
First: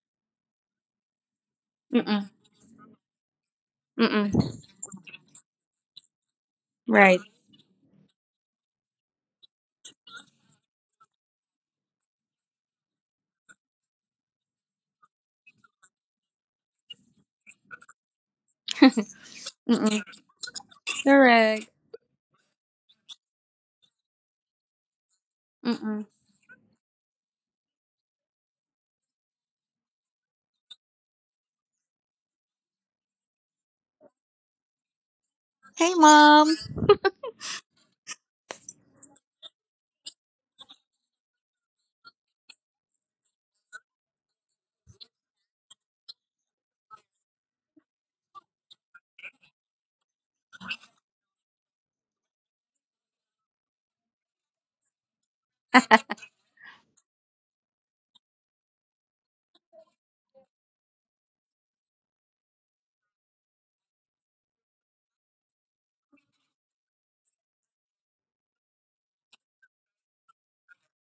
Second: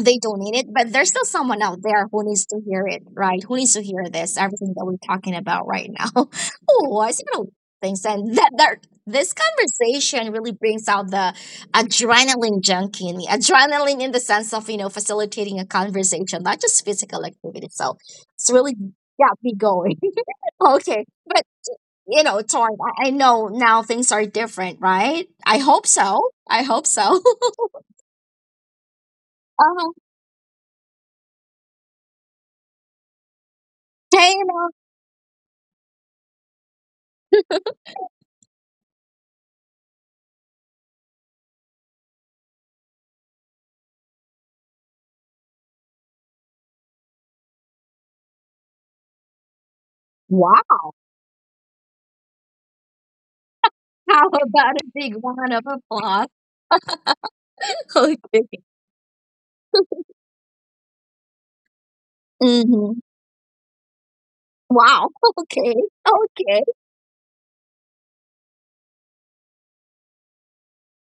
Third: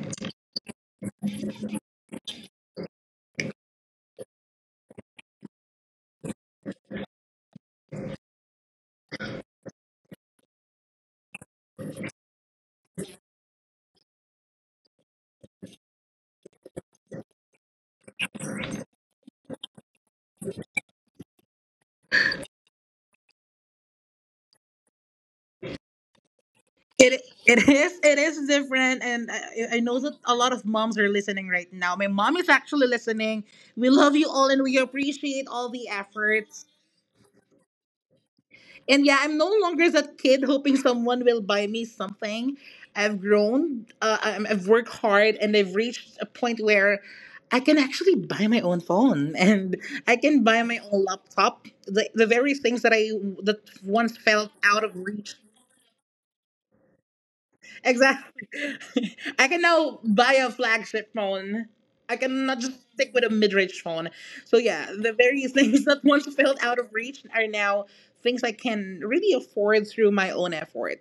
[SPEAKER 1] they don't need it, but there's still someone out there who
[SPEAKER 2] Mm-mm.
[SPEAKER 1] needs to hear it, right? Who needs to hear
[SPEAKER 2] Mm-mm.
[SPEAKER 1] this, everything that we're talking about right now. [laughs] Oh, I
[SPEAKER 2] Right.
[SPEAKER 1] see no things. And that this conversation really brings out the adrenaline junkie in me. Adrenaline in the sense of, you know, facilitating a conversation, not just physical activity. So it's really got me going.
[SPEAKER 2] Mm-mm.
[SPEAKER 1] [laughs] Okay. But
[SPEAKER 2] Correct.
[SPEAKER 1] you know, Torn, I know now things are different, right? I hope
[SPEAKER 2] Mm-mm.
[SPEAKER 1] so. I hope so. [laughs]
[SPEAKER 3] It it is it is different, and I
[SPEAKER 1] Huh.
[SPEAKER 3] know that a lot of moms are listening right now. My mom is actually listening. We love you
[SPEAKER 1] Okay, you
[SPEAKER 3] all, and
[SPEAKER 1] know,
[SPEAKER 3] we appreciate all the
[SPEAKER 2] Hey, mom.
[SPEAKER 3] efforts. And yeah, I'm no longer that kid hoping someone will buy me something. I've grown, I've worked hard, and I've reached a point where I can actually buy my own phone [laughs] and I can buy my
[SPEAKER 1] wow.
[SPEAKER 3] own laptop. The very things that I that
[SPEAKER 1] [laughs]
[SPEAKER 3] once
[SPEAKER 1] How
[SPEAKER 3] felt
[SPEAKER 1] about
[SPEAKER 3] out
[SPEAKER 1] a
[SPEAKER 3] of
[SPEAKER 1] big
[SPEAKER 3] reach.
[SPEAKER 1] round of applause? [laughs] Okay.
[SPEAKER 3] Exactly. [laughs] I can now buy a flagship phone. I cannot just
[SPEAKER 1] hmm
[SPEAKER 3] stick with a mid-range phone. So yeah,
[SPEAKER 1] Wow.
[SPEAKER 3] the
[SPEAKER 1] [laughs]
[SPEAKER 3] various [laughs]
[SPEAKER 1] Okay.
[SPEAKER 3] things that once felt
[SPEAKER 1] Okay.
[SPEAKER 3] out of reach are now things I can really afford through my own effort.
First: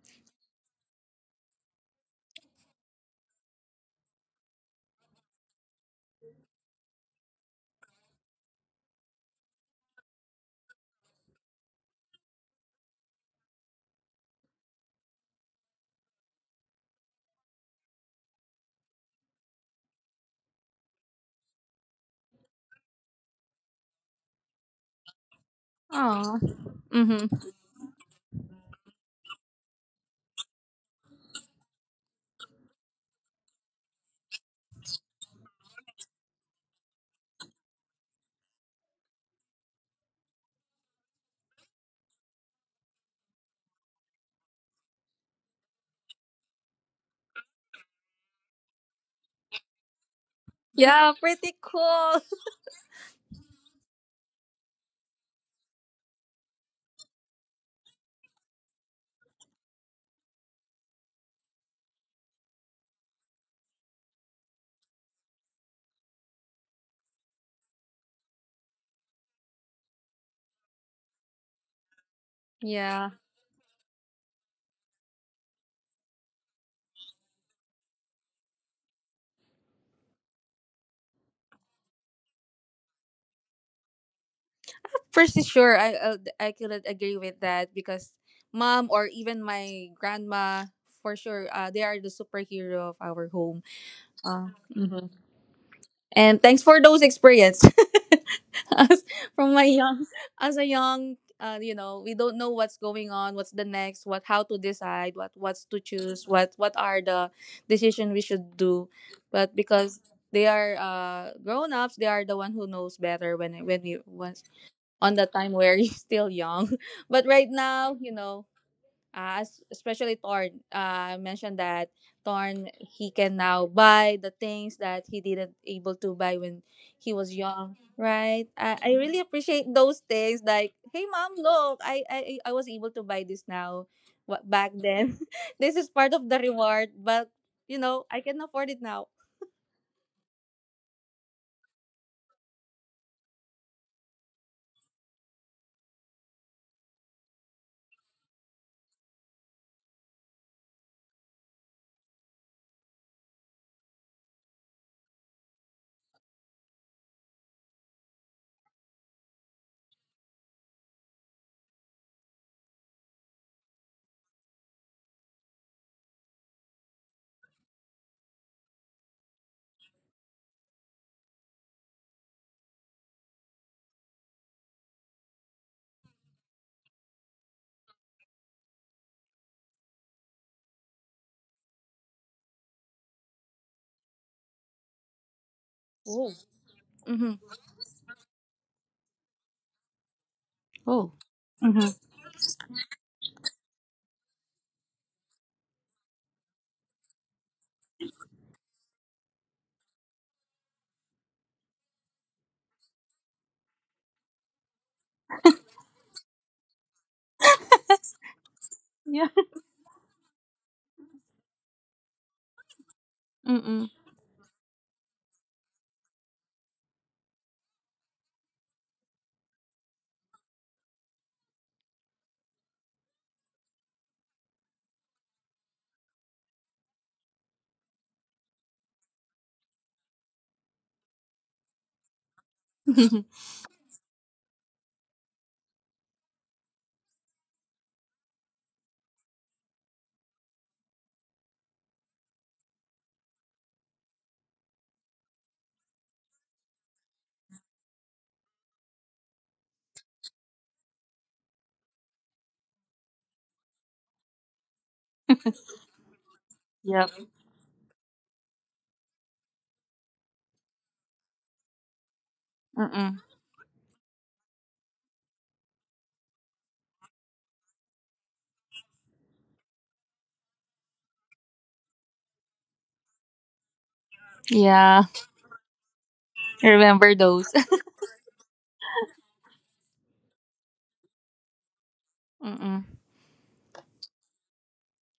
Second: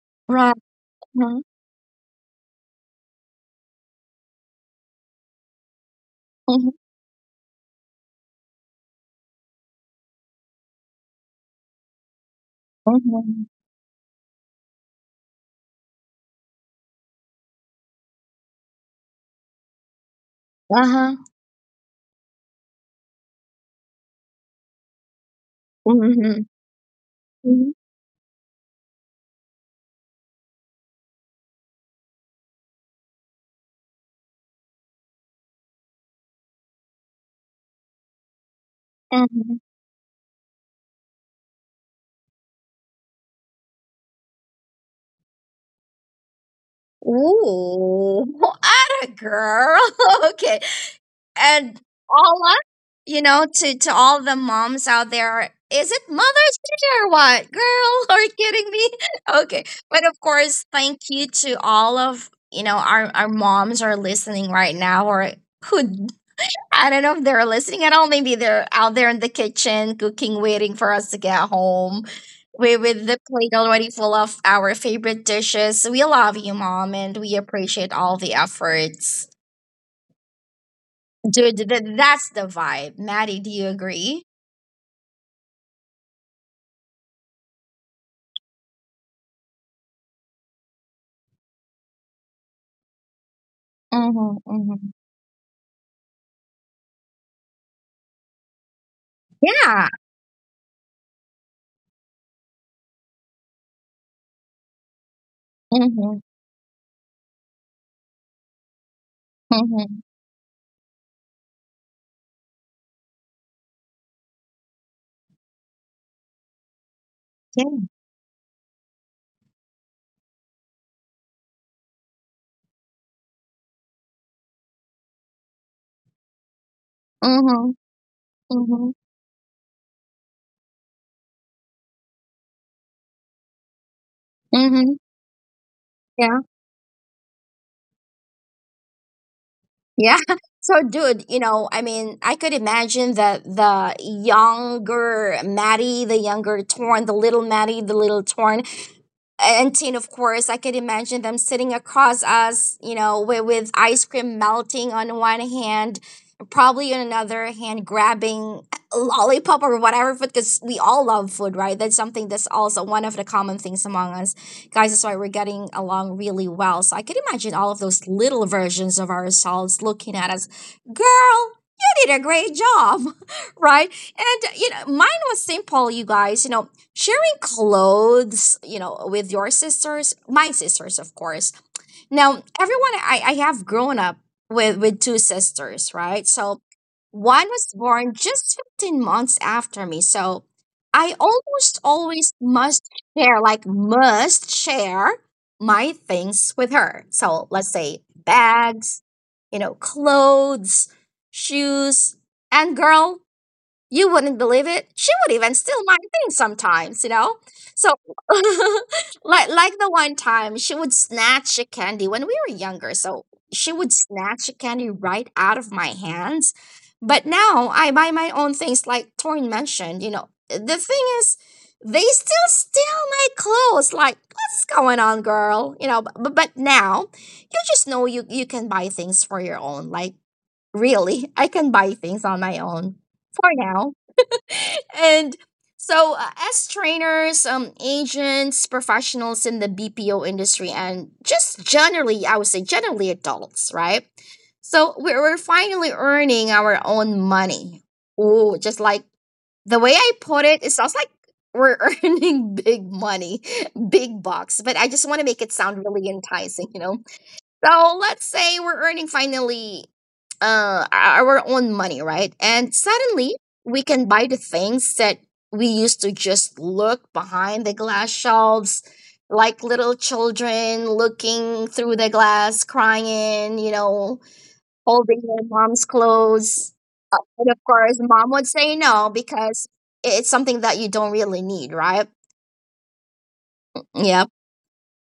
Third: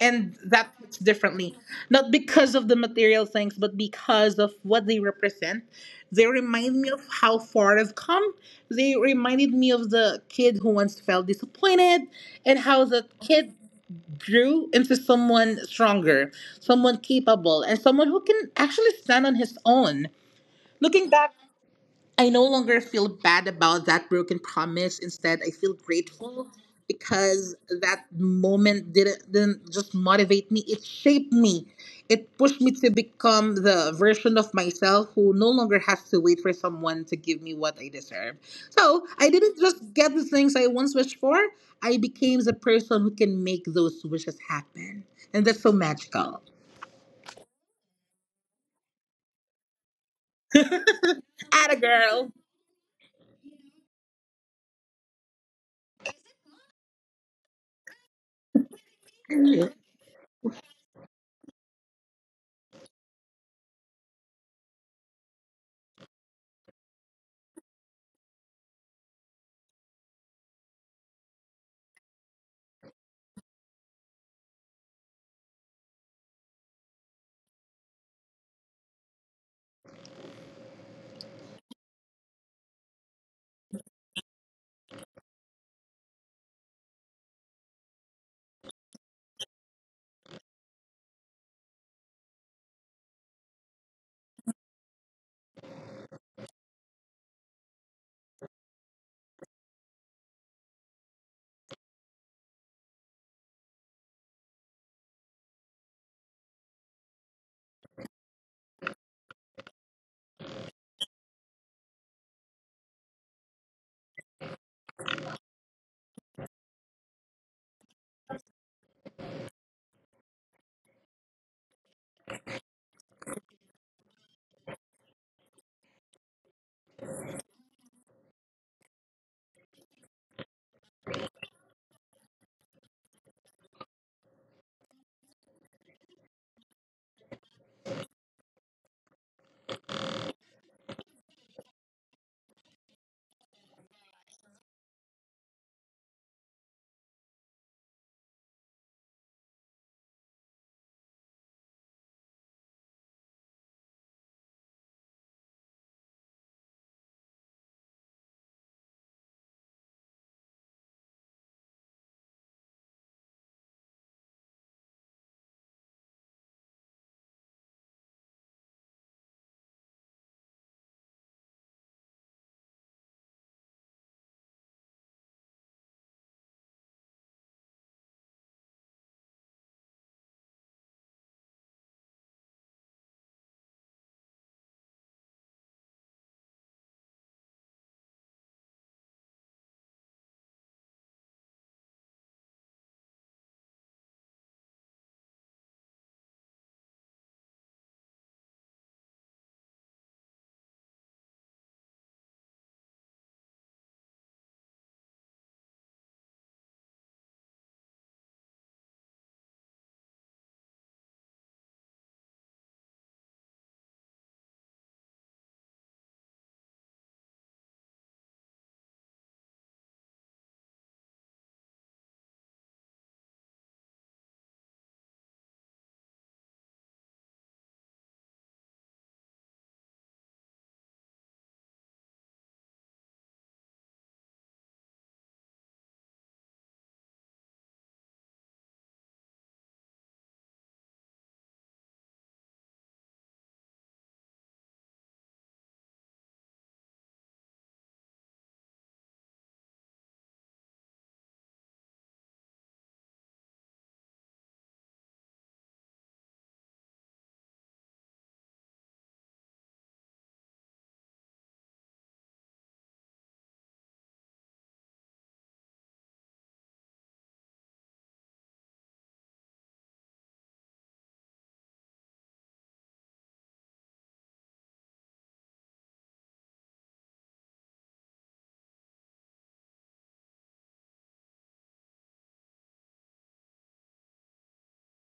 [SPEAKER 3] And
[SPEAKER 1] Right.
[SPEAKER 3] that hits
[SPEAKER 1] Uh-huh.
[SPEAKER 3] differently. Not because of the material things, but because of what they represent. They
[SPEAKER 1] Uh-huh.
[SPEAKER 3] remind me of how far I've come. They reminded me of the kid who once felt disappointed and how the
[SPEAKER 1] Uh-huh.
[SPEAKER 3] kid grew into someone stronger, someone capable, and someone who can actually stand on his own. Looking back, I no longer feel bad about that broken promise. Instead, I feel
[SPEAKER 2] Oh.
[SPEAKER 1] Mm-hmm.
[SPEAKER 3] grateful
[SPEAKER 2] Mm-hmm.
[SPEAKER 3] because
[SPEAKER 1] Mm-hmm.
[SPEAKER 3] that moment didn't just motivate me, it shaped me. It pushed me to become the version of myself who no longer has to wait for someone to give me what I deserve. So I
[SPEAKER 1] Mm-hmm.
[SPEAKER 3] didn't just get the things I once wished for, I became the person who can make those wishes happen. And that's so magical.
[SPEAKER 1] Ooh, [laughs] what a girl. [laughs] Okay.
[SPEAKER 2] Yeah, pretty
[SPEAKER 3] Atta
[SPEAKER 1] And
[SPEAKER 2] cool.
[SPEAKER 3] girl.
[SPEAKER 1] all
[SPEAKER 2] [laughs]
[SPEAKER 1] of, you know, to all the moms out there, is it Mother's Day or what? Girl, [laughs] are you kidding me? [laughs] Okay. But of course, thank you to all of, you know, our moms are listening right now or who, I don't know if they're listening at all. Maybe they're out there in the kitchen cooking, waiting for us to get home. We with
[SPEAKER 2] Yeah.
[SPEAKER 1] the plate already full of our favorite dishes. We love you, mom, and we appreciate all the efforts. Dude, that's the vibe. Maddie, do you agree?
[SPEAKER 2] Pretty sure I couldn't agree with that because mom or even my grandma for sure, they are the superhero of our home.
[SPEAKER 1] Mm-hmm,
[SPEAKER 2] Uh,
[SPEAKER 1] mm-hmm.
[SPEAKER 2] mhm. And thanks for those experience. [laughs] as [laughs] from my
[SPEAKER 1] Yeah.
[SPEAKER 2] young, as a young, we don't know what's going on, what's the next, what, how to decide what, what's to
[SPEAKER 1] Mm-hmm.
[SPEAKER 2] choose, what are the decision we should do. But
[SPEAKER 1] Mm-hmm.
[SPEAKER 2] because they are grown-ups, they are the one who knows better when we was on the time where [laughs] you're still young, but right
[SPEAKER 1] Yeah.
[SPEAKER 2] now, especially Torn, I mentioned that Torn he can now buy the things that he didn't able to buy when he was
[SPEAKER 1] Mm-hmm.
[SPEAKER 2] young, right? I,
[SPEAKER 1] Mm-hmm.
[SPEAKER 2] I really appreciate those things. Like, hey mom, look, I was able to buy this now. What back
[SPEAKER 1] Mm-hmm.
[SPEAKER 2] then, [laughs] this is part of the
[SPEAKER 1] Yeah.
[SPEAKER 2] reward, but you know I can afford it now.
[SPEAKER 1] Yeah. [laughs] So, dude, you know, I mean, I could imagine that the younger Maddie, the younger Torn, the little Maddie, the little Torn, and tin, of course, I could imagine them sitting across us, you know, with ice cream melting on one hand, probably on another hand grabbing a lollipop or whatever food, because we all love food, right? That's something that's also one of the common things among us guys. That's why we're getting along really well. So I could imagine all of those little versions of ourselves looking at us. Girl, you did a great job. [laughs] Right. And you know, mine was simple, you guys, you know, sharing clothes, you know, with your sisters, my sisters, of course. Now, everyone, I have grown up with two sisters, right?
[SPEAKER 2] Oh,
[SPEAKER 1] So
[SPEAKER 2] mm-hmm.
[SPEAKER 1] one was born just 15 months after me. So
[SPEAKER 2] Oh.
[SPEAKER 1] I almost
[SPEAKER 2] Mm-hmm.
[SPEAKER 1] always must share, like must share my things with her. So let's say bags, you know, clothes, shoes, and girl, you wouldn't believe it. She would even steal my things sometimes, you know? So
[SPEAKER 2] Yeah,
[SPEAKER 1] [laughs] like the one time she would snatch a candy when we were younger. So she
[SPEAKER 2] mm-mm.
[SPEAKER 1] would snatch a candy right out of my hands. But now I buy my own things like Torin mentioned, you know. The thing is they still steal my clothes. Like, what's going on, girl? You know, but now you just know you, you can buy things for your own. Like, really, I can buy things on my own
[SPEAKER 2] [laughs]
[SPEAKER 1] for now. And so as trainers agents, professionals in the BPO industry, and just generally, I would say generally adults, right? So we're finally earning our own money. Oh, just like the way I put it, it sounds like we're [laughs] earning big money, big bucks, but I just want to make it sound really enticing, you know.
[SPEAKER 2] Yep.
[SPEAKER 1] So let's say we're earning finally our own money, right? And
[SPEAKER 2] Mm-mm.
[SPEAKER 1] suddenly we can buy the things that we used to just look behind the glass shelves, like little children looking through the glass, crying, you know,
[SPEAKER 2] Yeah.
[SPEAKER 1] holding their mom's
[SPEAKER 2] I
[SPEAKER 1] clothes.
[SPEAKER 2] remember those.
[SPEAKER 1] And of course, mom would say no because it's something that you don't really need, right?
[SPEAKER 2] [laughs] Mm-mm.
[SPEAKER 1] Yep.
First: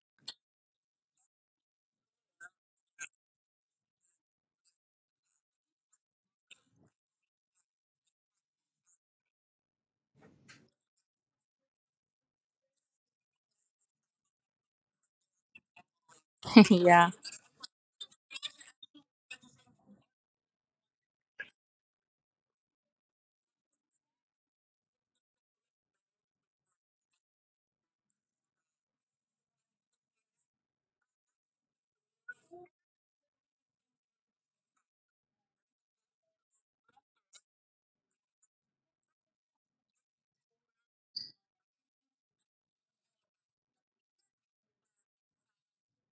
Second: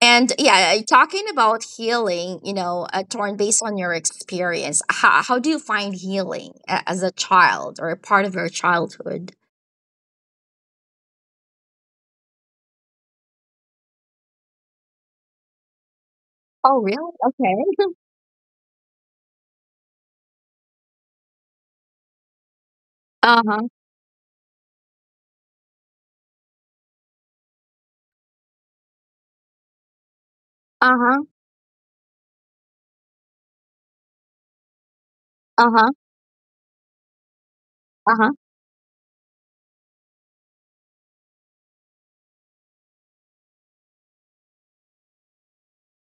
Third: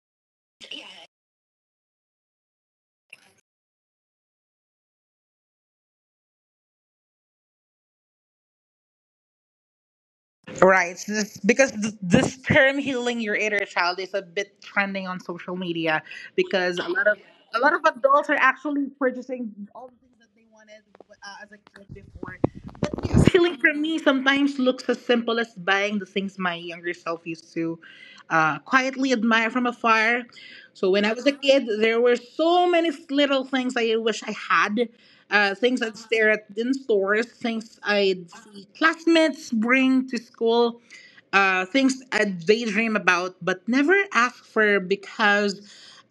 [SPEAKER 1] And yeah, talking about healing, you know, Torn, based on your experience, how do you find healing as a child or a part of your childhood?
[SPEAKER 3] Right. So this, because this term healing your inner child is a bit trending on social media
[SPEAKER 2] [laughs]
[SPEAKER 3] because
[SPEAKER 1] Oh,
[SPEAKER 3] a lot
[SPEAKER 1] really?
[SPEAKER 2] Yeah.
[SPEAKER 3] of a lot of
[SPEAKER 1] Okay.
[SPEAKER 3] adults are actually purchasing all the things that they wanted as a kid before. But yes,
[SPEAKER 1] Uh
[SPEAKER 3] healing
[SPEAKER 1] huh.
[SPEAKER 3] for me sometimes looks as simple as buying the things my younger self used to quietly admire from afar. So
[SPEAKER 1] Uh
[SPEAKER 3] when I
[SPEAKER 1] huh.
[SPEAKER 3] was a kid, there were so many little things I wish I had.
[SPEAKER 1] Uh
[SPEAKER 3] Things
[SPEAKER 1] huh.
[SPEAKER 3] I'd stare at in stores, things
[SPEAKER 1] Uh huh.
[SPEAKER 3] I'd see classmates bring to school, things I'd daydream about, but never ask for because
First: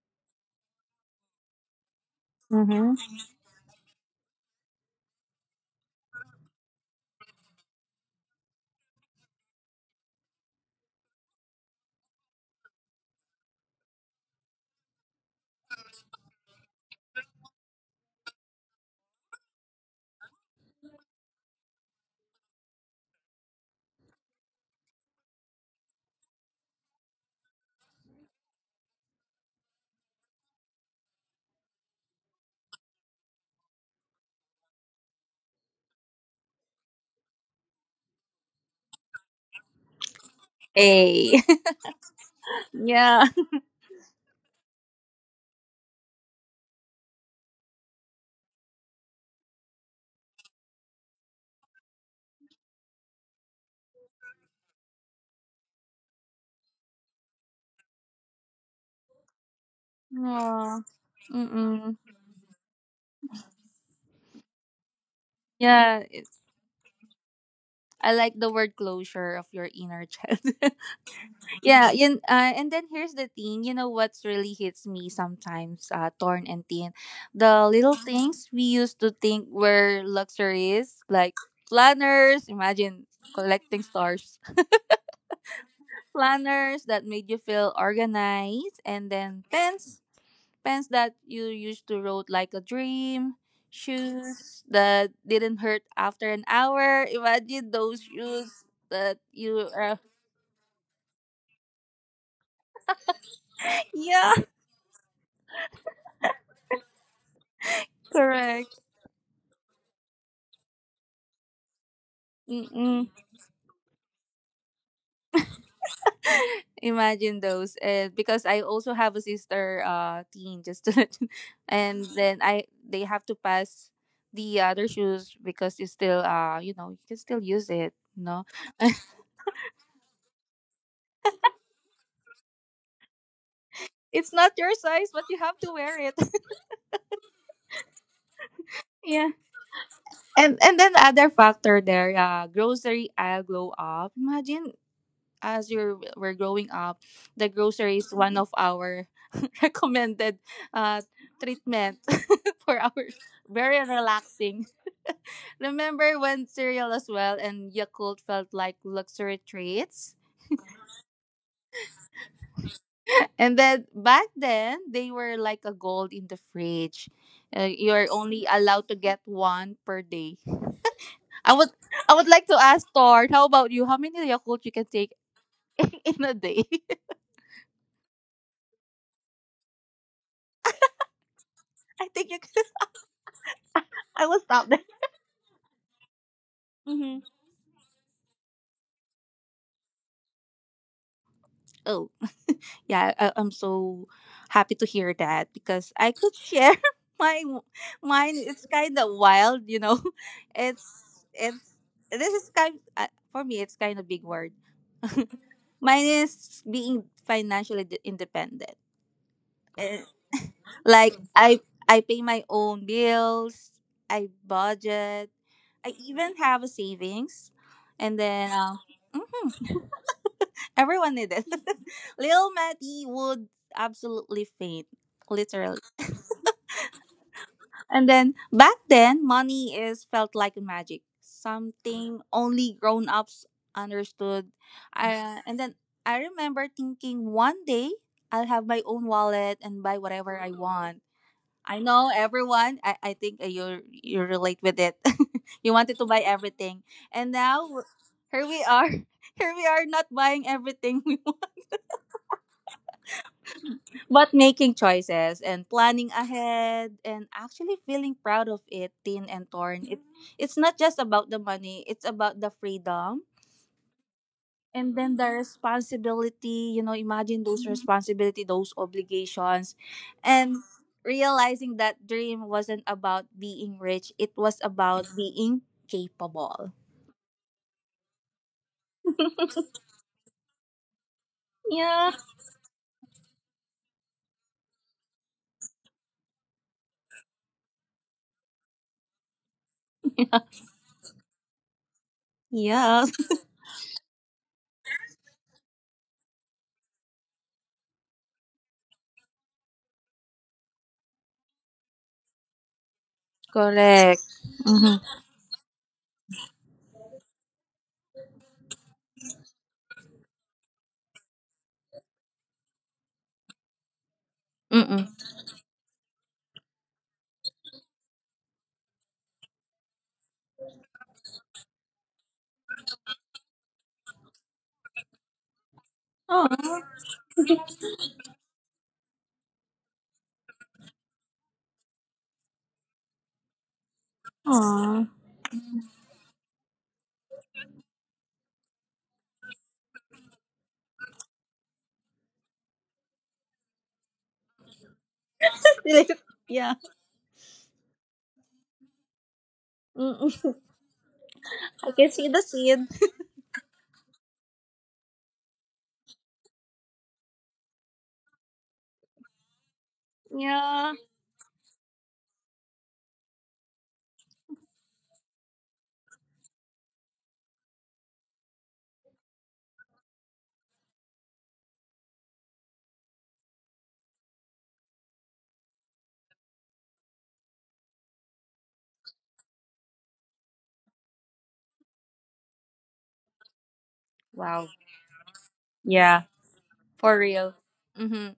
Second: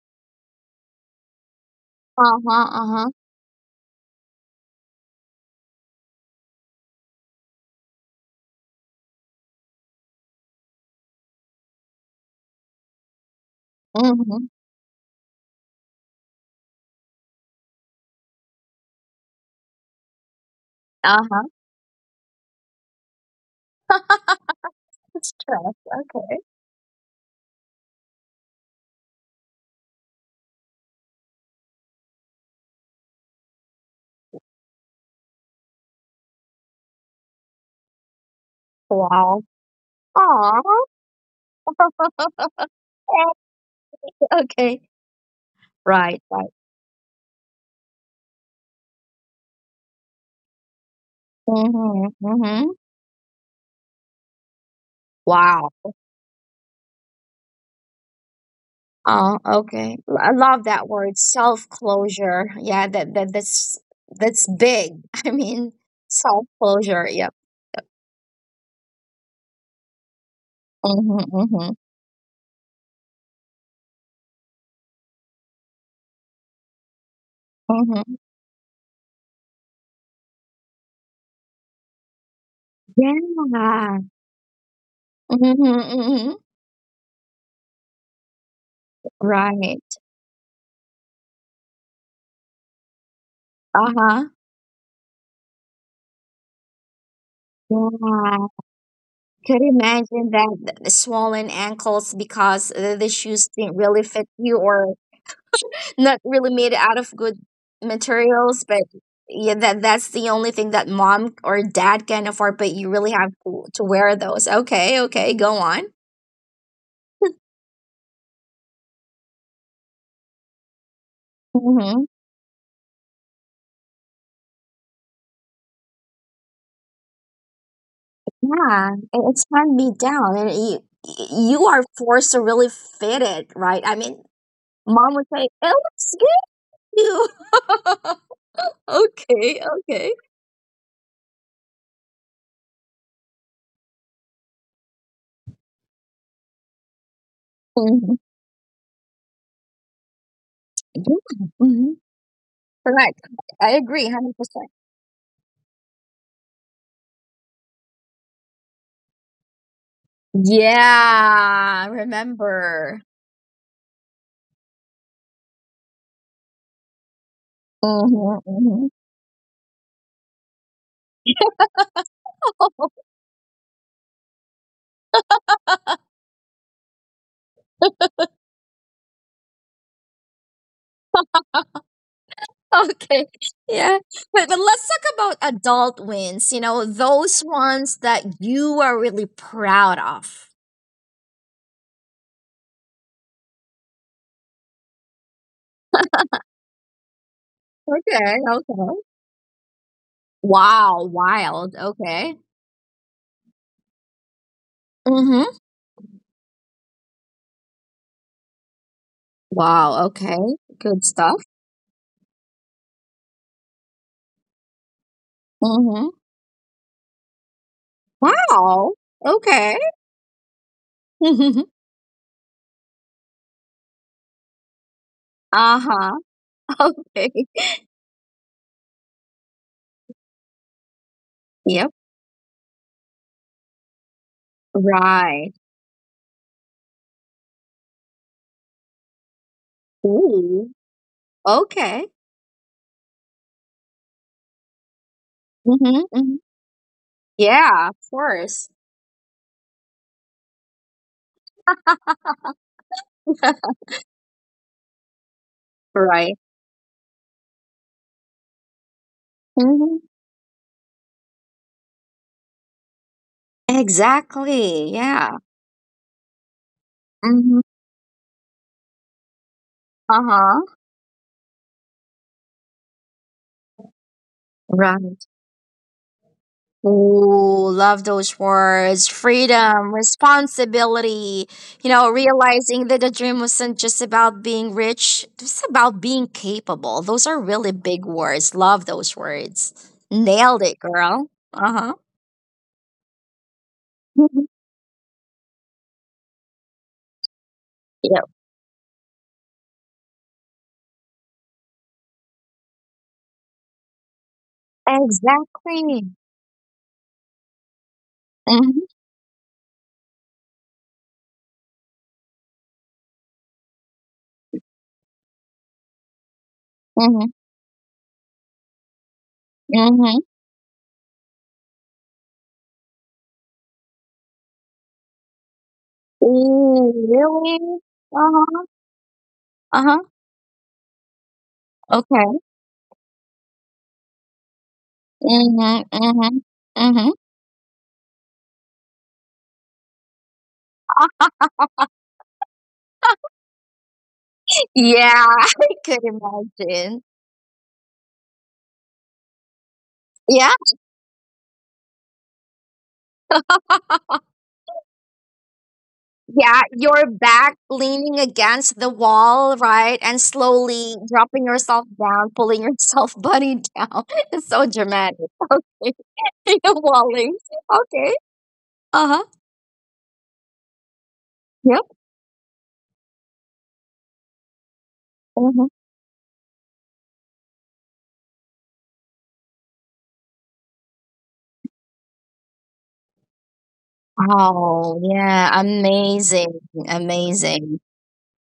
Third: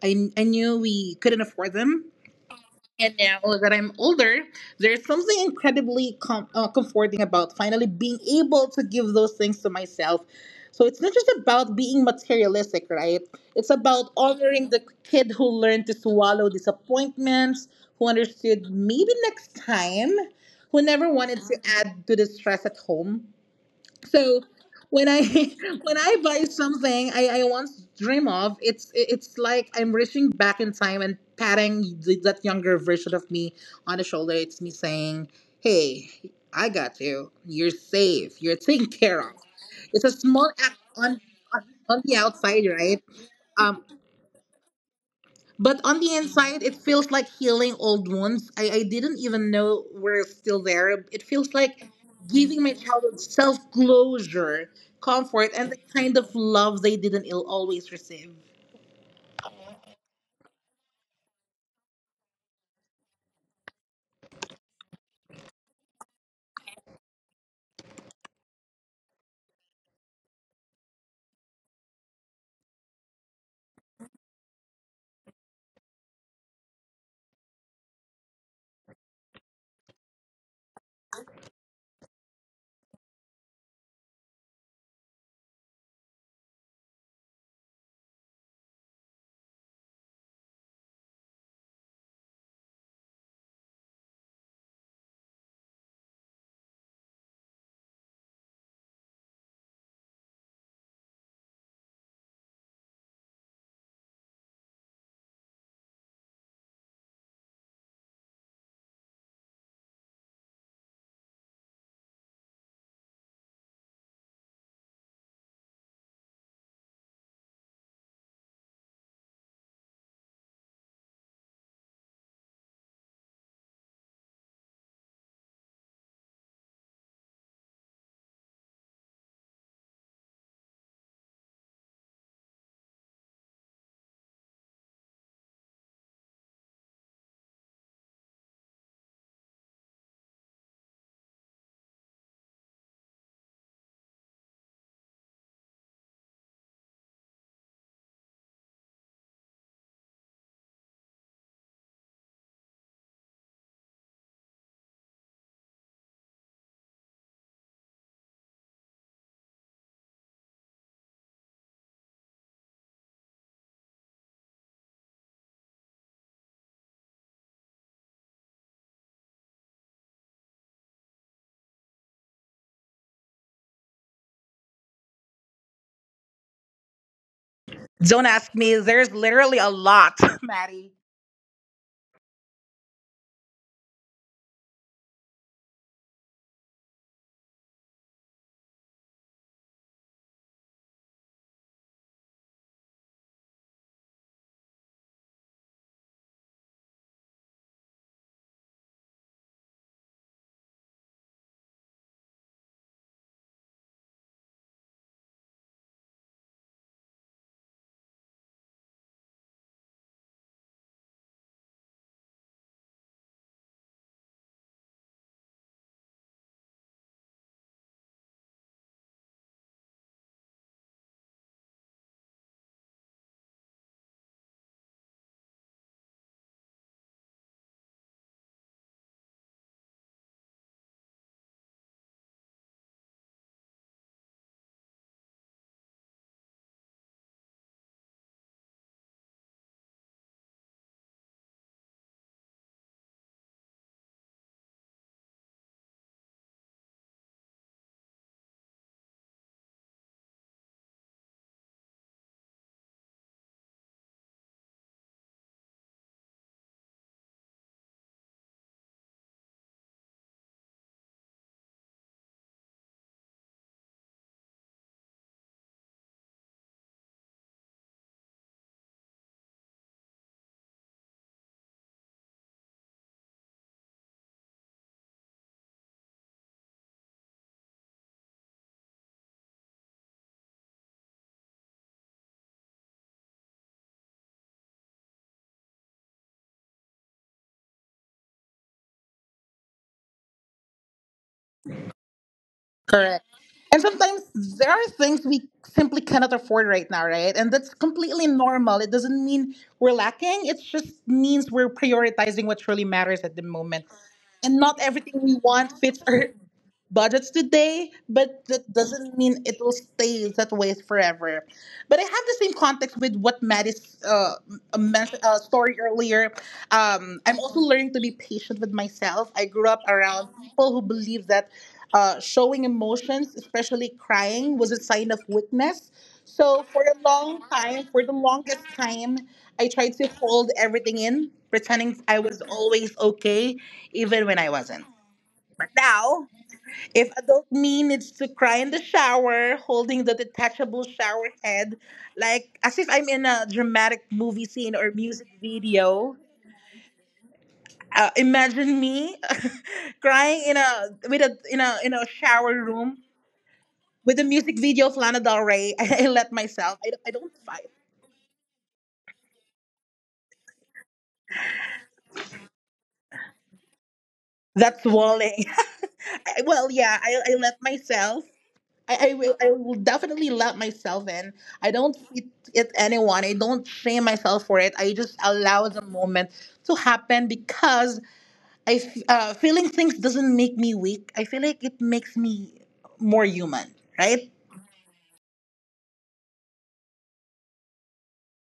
[SPEAKER 3] I knew we couldn't afford them.
[SPEAKER 1] Uh huh. Uh huh.
[SPEAKER 3] And now that I'm older, there's something incredibly comforting about finally being able to give those things to myself. So it's not just about being materialistic, right? It's about
[SPEAKER 1] Mm-hmm.
[SPEAKER 3] honoring the kid who learned to swallow disappointments, who understood maybe next time, who never
[SPEAKER 1] Uh
[SPEAKER 3] wanted
[SPEAKER 1] huh.
[SPEAKER 3] to add to the stress at home. So when I
[SPEAKER 1] [laughs] Stress.
[SPEAKER 3] [laughs] when I
[SPEAKER 1] Okay.
[SPEAKER 3] buy something I once dream of, it's like I'm reaching back in time and patting that younger version of me on the shoulder. It's me saying, hey, I got you, you're safe, you're taken care of.
[SPEAKER 1] Wow.
[SPEAKER 3] It's a small
[SPEAKER 1] Aw.
[SPEAKER 3] act on
[SPEAKER 2] A.
[SPEAKER 3] on,
[SPEAKER 2] [laughs]
[SPEAKER 1] [laughs]
[SPEAKER 3] on the outside, right?
[SPEAKER 2] Yeah.
[SPEAKER 3] Um.
[SPEAKER 1] Okay.
[SPEAKER 3] But on the
[SPEAKER 1] Right. Right.
[SPEAKER 3] inside, it feels like healing old wounds. I didn't even know we're still there. It feels like
[SPEAKER 1] Mm-hmm.
[SPEAKER 3] giving
[SPEAKER 1] Mm-hmm.
[SPEAKER 3] my childhood self closure, comfort, and
[SPEAKER 1] Wow.
[SPEAKER 3] the kind of love they didn't always receive.
[SPEAKER 1] Oh, okay. I love
[SPEAKER 2] Aw.
[SPEAKER 1] that word,
[SPEAKER 2] Mm-mm.
[SPEAKER 1] self-closure. Yeah, that's that's big. [laughs] I mean,
[SPEAKER 2] Yeah. It's,
[SPEAKER 1] self-closure. Yep.
[SPEAKER 2] I like the word closure of your inner child.
[SPEAKER 1] Mhm.
[SPEAKER 2] [laughs]
[SPEAKER 1] Mhm.
[SPEAKER 2] Yeah. Yun, and then here's the thing. You know what's really hits me sometimes, Torn and Thin? The little
[SPEAKER 1] Mhm.
[SPEAKER 2] things we used to think were luxuries, like planners. Imagine collecting
[SPEAKER 1] Yeah.
[SPEAKER 2] stars. [laughs]
[SPEAKER 1] Mhm. Mhm.
[SPEAKER 2] Planners that made you feel organized, and then
[SPEAKER 1] Right.
[SPEAKER 2] Pens that you used to rode like a dream,
[SPEAKER 1] Uh-huh.
[SPEAKER 2] shoes that didn't hurt after an hour. Imagine those
[SPEAKER 1] Yeah.
[SPEAKER 2] shoes that you
[SPEAKER 1] Could imagine that the swollen ankles because the shoes didn't
[SPEAKER 2] [laughs]
[SPEAKER 1] really fit
[SPEAKER 2] yeah,
[SPEAKER 1] you or not really made out of good materials,
[SPEAKER 2] correct.
[SPEAKER 1] but yeah, that that's the only thing that mom or dad can afford. But you
[SPEAKER 2] Mm-mm.
[SPEAKER 1] really have to wear those. Okay, okay, go on.
[SPEAKER 2] [laughs] Imagine those. And because I also have a sister, Teen, just to let [laughs]
[SPEAKER 1] Mm-hmm.
[SPEAKER 2] and then I they have to pass the other shoes because you still you can still use it, no?
[SPEAKER 1] Yeah, it-
[SPEAKER 2] [laughs]
[SPEAKER 1] it's hand me down, and you are forced to really fit it, right? I mean,
[SPEAKER 2] It's not your size
[SPEAKER 1] mom would
[SPEAKER 2] but you
[SPEAKER 1] say,
[SPEAKER 2] have to
[SPEAKER 1] "It
[SPEAKER 2] wear
[SPEAKER 1] looks
[SPEAKER 2] it.
[SPEAKER 1] good." [laughs]
[SPEAKER 2] [laughs] Yeah.
[SPEAKER 1] Okay, okay.
[SPEAKER 2] And then the other factor there, grocery aisle glow up. Imagine as you're we're growing up, the grocery is
[SPEAKER 1] Mhm.
[SPEAKER 2] one of our [laughs] recommended uh
[SPEAKER 1] Yeah.
[SPEAKER 2] treatment [laughs] for our
[SPEAKER 1] Correct. I
[SPEAKER 2] very
[SPEAKER 1] agree, hundred
[SPEAKER 2] relaxing.
[SPEAKER 1] percent.
[SPEAKER 2] Remember when cereal as well and Yakult felt like luxury treats?
[SPEAKER 1] Yeah, remember.
[SPEAKER 2] And then back then they were like a gold in the fridge. You're
[SPEAKER 1] hmm
[SPEAKER 2] only
[SPEAKER 1] hmm
[SPEAKER 2] allowed to get one per day. I would I would like to
[SPEAKER 1] [laughs]
[SPEAKER 2] ask Thor, how about you? How many Yakult you can take [laughs] in a day? [laughs]
[SPEAKER 3] Don't ask me. There's literally a lot, [laughs] Maddie.
[SPEAKER 2] I think you
[SPEAKER 1] [laughs]
[SPEAKER 2] can.
[SPEAKER 1] Okay. Yeah.
[SPEAKER 2] [laughs] I will
[SPEAKER 1] But
[SPEAKER 2] stop there.
[SPEAKER 1] let's talk about adult wins, you know,
[SPEAKER 2] Hmm.
[SPEAKER 1] those ones that you are really proud of.
[SPEAKER 2] Oh yeah, I'm so happy to hear that because I could share [laughs] my mine.
[SPEAKER 1] Okay.
[SPEAKER 2] It's kind
[SPEAKER 1] Okay.
[SPEAKER 2] of wild, you know. [laughs]
[SPEAKER 1] Wow. Wild.
[SPEAKER 2] It's this
[SPEAKER 1] Okay.
[SPEAKER 2] is kind, for me. It's kind of big word.
[SPEAKER 1] Mm-hmm.
[SPEAKER 2] Mine is being financially independent.
[SPEAKER 1] Wow.
[SPEAKER 2] Eh,
[SPEAKER 1] Okay. Good
[SPEAKER 2] Like
[SPEAKER 1] stuff.
[SPEAKER 2] I pay my own bills. I budget. I
[SPEAKER 1] Mm-hmm.
[SPEAKER 2] even have a savings, and then.
[SPEAKER 1] Wow.
[SPEAKER 2] Mhm.
[SPEAKER 1] Okay.
[SPEAKER 2] [laughs] Everyone did it.
[SPEAKER 1] [laughs]
[SPEAKER 2] [laughs] Little Matty would absolutely faint, literally.
[SPEAKER 1] Uh-huh. Okay.
[SPEAKER 2] And then back then, money is felt like magic,
[SPEAKER 1] Yep.
[SPEAKER 2] something only grown ups understood. I,
[SPEAKER 1] Right.
[SPEAKER 2] and then I remember thinking one day I'll have my own wallet and buy whatever I
[SPEAKER 1] Ooh.
[SPEAKER 2] want. I
[SPEAKER 1] Okay.
[SPEAKER 2] know everyone. I think you relate with it. [laughs] You wanted
[SPEAKER 1] Mm-hmm.
[SPEAKER 2] to buy everything, and now
[SPEAKER 1] Yeah. Of
[SPEAKER 2] here we
[SPEAKER 1] course.
[SPEAKER 2] are. [laughs] Here we are, not buying everything we want,
[SPEAKER 1] [laughs]
[SPEAKER 2] [laughs] but making choices and planning
[SPEAKER 1] Right.
[SPEAKER 2] ahead, and actually feeling proud of it. Tin and Torn.
[SPEAKER 1] Mm-hmm.
[SPEAKER 2] It's not just about the money. It's about the freedom,
[SPEAKER 1] Exactly.
[SPEAKER 2] and then the
[SPEAKER 1] Yeah.
[SPEAKER 2] responsibility. You know, imagine
[SPEAKER 1] Mm-hmm.
[SPEAKER 2] those. Mhm. Responsibility, those obligations, and
[SPEAKER 1] Uh-huh.
[SPEAKER 2] realizing that dream wasn't about being rich, it was about
[SPEAKER 1] Right.
[SPEAKER 2] being capable.
[SPEAKER 1] Ooh, love those words.
[SPEAKER 2] [laughs]
[SPEAKER 1] Freedom, responsibility, you know,
[SPEAKER 2] Yeah.
[SPEAKER 1] realizing that the dream wasn't just about being rich, it's about being capable. Those are really big words. Love those words. Nailed it, girl. Uh-huh.
[SPEAKER 2] Yes.
[SPEAKER 3] Correct. And sometimes
[SPEAKER 1] Mhm.
[SPEAKER 3] there are things we simply cannot afford right now, right? And that's completely
[SPEAKER 1] Yep.
[SPEAKER 3] normal. It doesn't mean we're lacking, it just means we're prioritizing what truly matters at the moment.
[SPEAKER 2] Correct.
[SPEAKER 3] And not
[SPEAKER 2] Mm-hmm.
[SPEAKER 3] everything we want fits
[SPEAKER 1] Exactly.
[SPEAKER 3] our budgets today, but that
[SPEAKER 1] Mm-hmm.
[SPEAKER 3] doesn't mean it will stay that way forever, but I have the same context with what Matt is m- men-
[SPEAKER 2] Mm-mm.
[SPEAKER 3] story earlier.
[SPEAKER 1] Mm-hmm.
[SPEAKER 3] I'm also learning to be patient with myself. I grew up
[SPEAKER 1] Mm-hmm.
[SPEAKER 3] around people who believe that showing emotions, especially crying, was a sign of weakness. So
[SPEAKER 1] Ooh,
[SPEAKER 2] Aww.
[SPEAKER 1] really?
[SPEAKER 3] for the longest
[SPEAKER 1] Uh-huh.
[SPEAKER 3] time, I tried
[SPEAKER 1] Uh-huh.
[SPEAKER 3] to hold everything in, pretending I was
[SPEAKER 1] Okay.
[SPEAKER 3] always okay, even when I wasn't.
[SPEAKER 2] Aww.
[SPEAKER 3] But
[SPEAKER 1] Mm-hmm.
[SPEAKER 3] now,
[SPEAKER 1] Mm-hmm. Mm-hmm.
[SPEAKER 3] if adult mean it's to cry in the shower, holding the detachable shower head, like as if I'm in a dramatic movie
[SPEAKER 1] [laughs]
[SPEAKER 3] scene or
[SPEAKER 1] Yeah,
[SPEAKER 3] music
[SPEAKER 1] [laughs] I could
[SPEAKER 2] [laughs]
[SPEAKER 3] video.
[SPEAKER 2] Yeah.
[SPEAKER 1] imagine.
[SPEAKER 3] Imagine me [laughs] crying
[SPEAKER 1] Yeah,
[SPEAKER 3] in
[SPEAKER 2] Mm-mm.
[SPEAKER 3] a with a in a in
[SPEAKER 2] I
[SPEAKER 3] a
[SPEAKER 2] can see the
[SPEAKER 3] shower
[SPEAKER 2] seed.
[SPEAKER 3] room with a music video of Lana Del Rey. [laughs] Let
[SPEAKER 1] yeah,
[SPEAKER 3] myself. I
[SPEAKER 1] your
[SPEAKER 3] don't
[SPEAKER 1] back
[SPEAKER 3] fight.
[SPEAKER 1] leaning against the wall, right? And slowly
[SPEAKER 2] Yeah.
[SPEAKER 1] dropping yourself down, pulling yourself [laughs] bunny down. [laughs] It's so
[SPEAKER 3] That's
[SPEAKER 1] dramatic.
[SPEAKER 3] walling.
[SPEAKER 1] Okay.
[SPEAKER 3] [laughs]
[SPEAKER 1] [laughs]
[SPEAKER 3] Well, yeah, I
[SPEAKER 1] Walling.
[SPEAKER 3] let
[SPEAKER 1] Okay.
[SPEAKER 3] myself. I, I
[SPEAKER 1] Uh-huh.
[SPEAKER 3] will I will definitely let myself in. I
[SPEAKER 1] Yep.
[SPEAKER 3] don't fit it anyone. I don't shame myself for it. I just allow
[SPEAKER 1] hmm
[SPEAKER 3] the moment to happen because feeling things doesn't make me weak. I feel like it makes me more human, right?
[SPEAKER 2] Wow,
[SPEAKER 1] Oh, yeah.
[SPEAKER 2] yeah,
[SPEAKER 1] Amazing.
[SPEAKER 2] for real.
[SPEAKER 1] Amazing.
[SPEAKER 2] Mm-hmm.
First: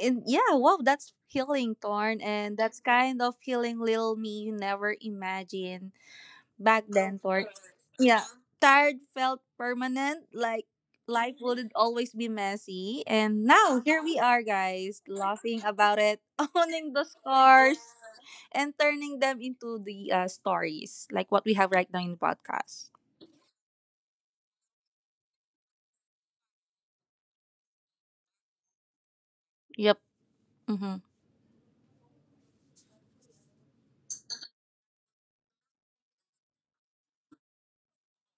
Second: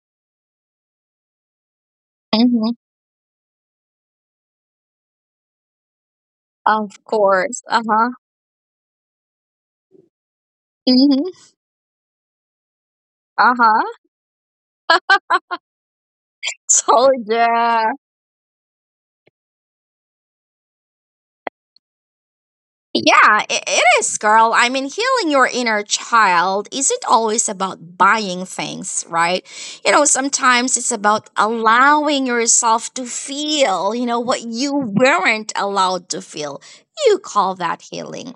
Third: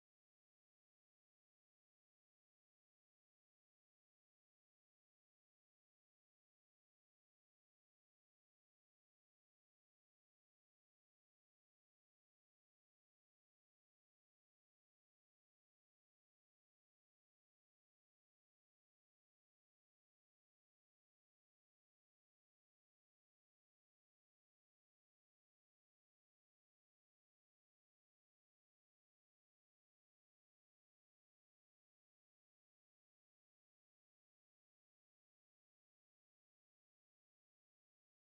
[SPEAKER 2] And yeah, wow, that's healing, Torn, and
[SPEAKER 1] hmm
[SPEAKER 2] that's kind of healing little me you never imagined back
[SPEAKER 1] Of
[SPEAKER 2] then, Torn.
[SPEAKER 1] course. Uh-huh.
[SPEAKER 2] Yeah, tired felt permanent, like life
[SPEAKER 1] hmm
[SPEAKER 2] would always be messy, and now
[SPEAKER 1] Uh-huh.
[SPEAKER 2] here we are, guys, laughing about it, [laughs]
[SPEAKER 1] [laughs]
[SPEAKER 2] owning the scars,
[SPEAKER 1] Soldier.
[SPEAKER 2] and turning them into the stories, like what we have right now in the podcast.
[SPEAKER 1] Yeah, it is, girl. I mean, healing your inner child isn't always about buying things, right? You
[SPEAKER 2] Yep.
[SPEAKER 1] know, sometimes it's
[SPEAKER 2] Mm-hmm.
[SPEAKER 1] about allowing yourself to feel, you know, what you weren't allowed to feel. You call that healing.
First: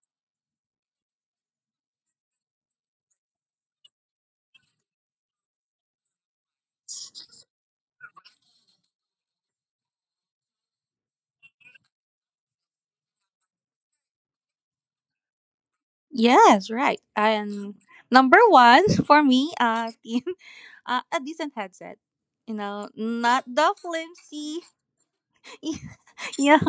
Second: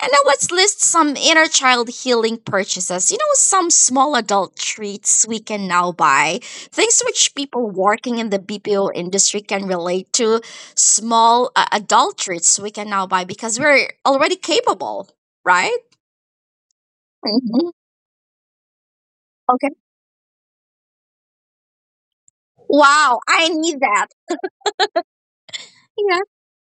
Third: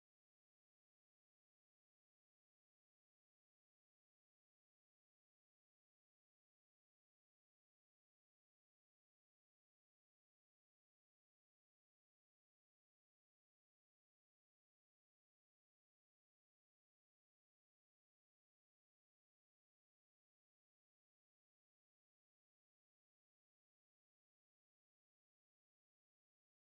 [SPEAKER 1] And now let's list some inner child healing purchases. You know, some small adult treats we can now buy. Things which people working in the BPO industry can relate to. Small adult treats we can now buy because we're already capable, right?
[SPEAKER 2] Yes, right.
[SPEAKER 1] hmm
[SPEAKER 2] And number one [laughs] for me,
[SPEAKER 1] Okay.
[SPEAKER 2] [laughs] a decent headset. You know,
[SPEAKER 1] Wow,
[SPEAKER 2] not
[SPEAKER 1] I
[SPEAKER 2] the
[SPEAKER 1] need that.
[SPEAKER 2] flimsy,
[SPEAKER 1] Yeah.
[SPEAKER 2] [laughs] yeah,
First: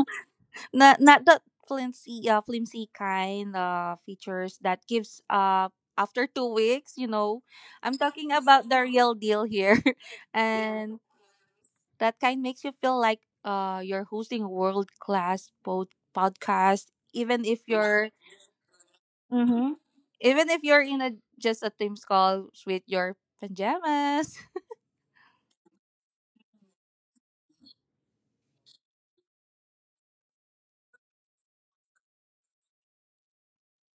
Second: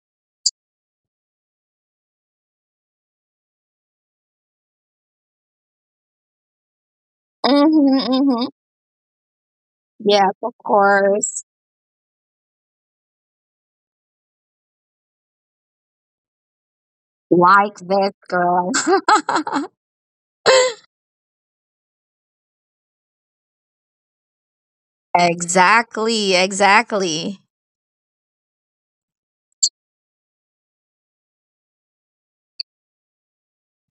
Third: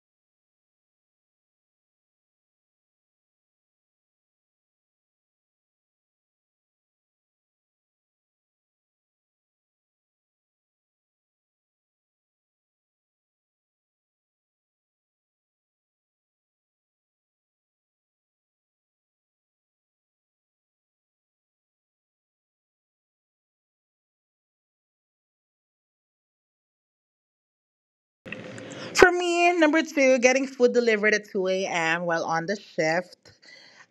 [SPEAKER 2] not the flimsy, flimsy kind of features that gives up after 2 weeks. You know, I'm
[SPEAKER 1] hmm
[SPEAKER 2] talking
[SPEAKER 1] hmm
[SPEAKER 2] about the real deal here, [laughs]
[SPEAKER 1] Yes, of
[SPEAKER 2] and
[SPEAKER 1] course.
[SPEAKER 2] that kind makes you feel like you're hosting world class podcast, even if
[SPEAKER 1] Like
[SPEAKER 2] you're.
[SPEAKER 1] this girl.
[SPEAKER 2] Mhm
[SPEAKER 1] [laughs]
[SPEAKER 2] even if you're in a just a Teams call with your pajamas. [laughs]
[SPEAKER 1] Exactly, exactly.
[SPEAKER 3] For me, number two, getting food delivered at two a.m. while on the shift.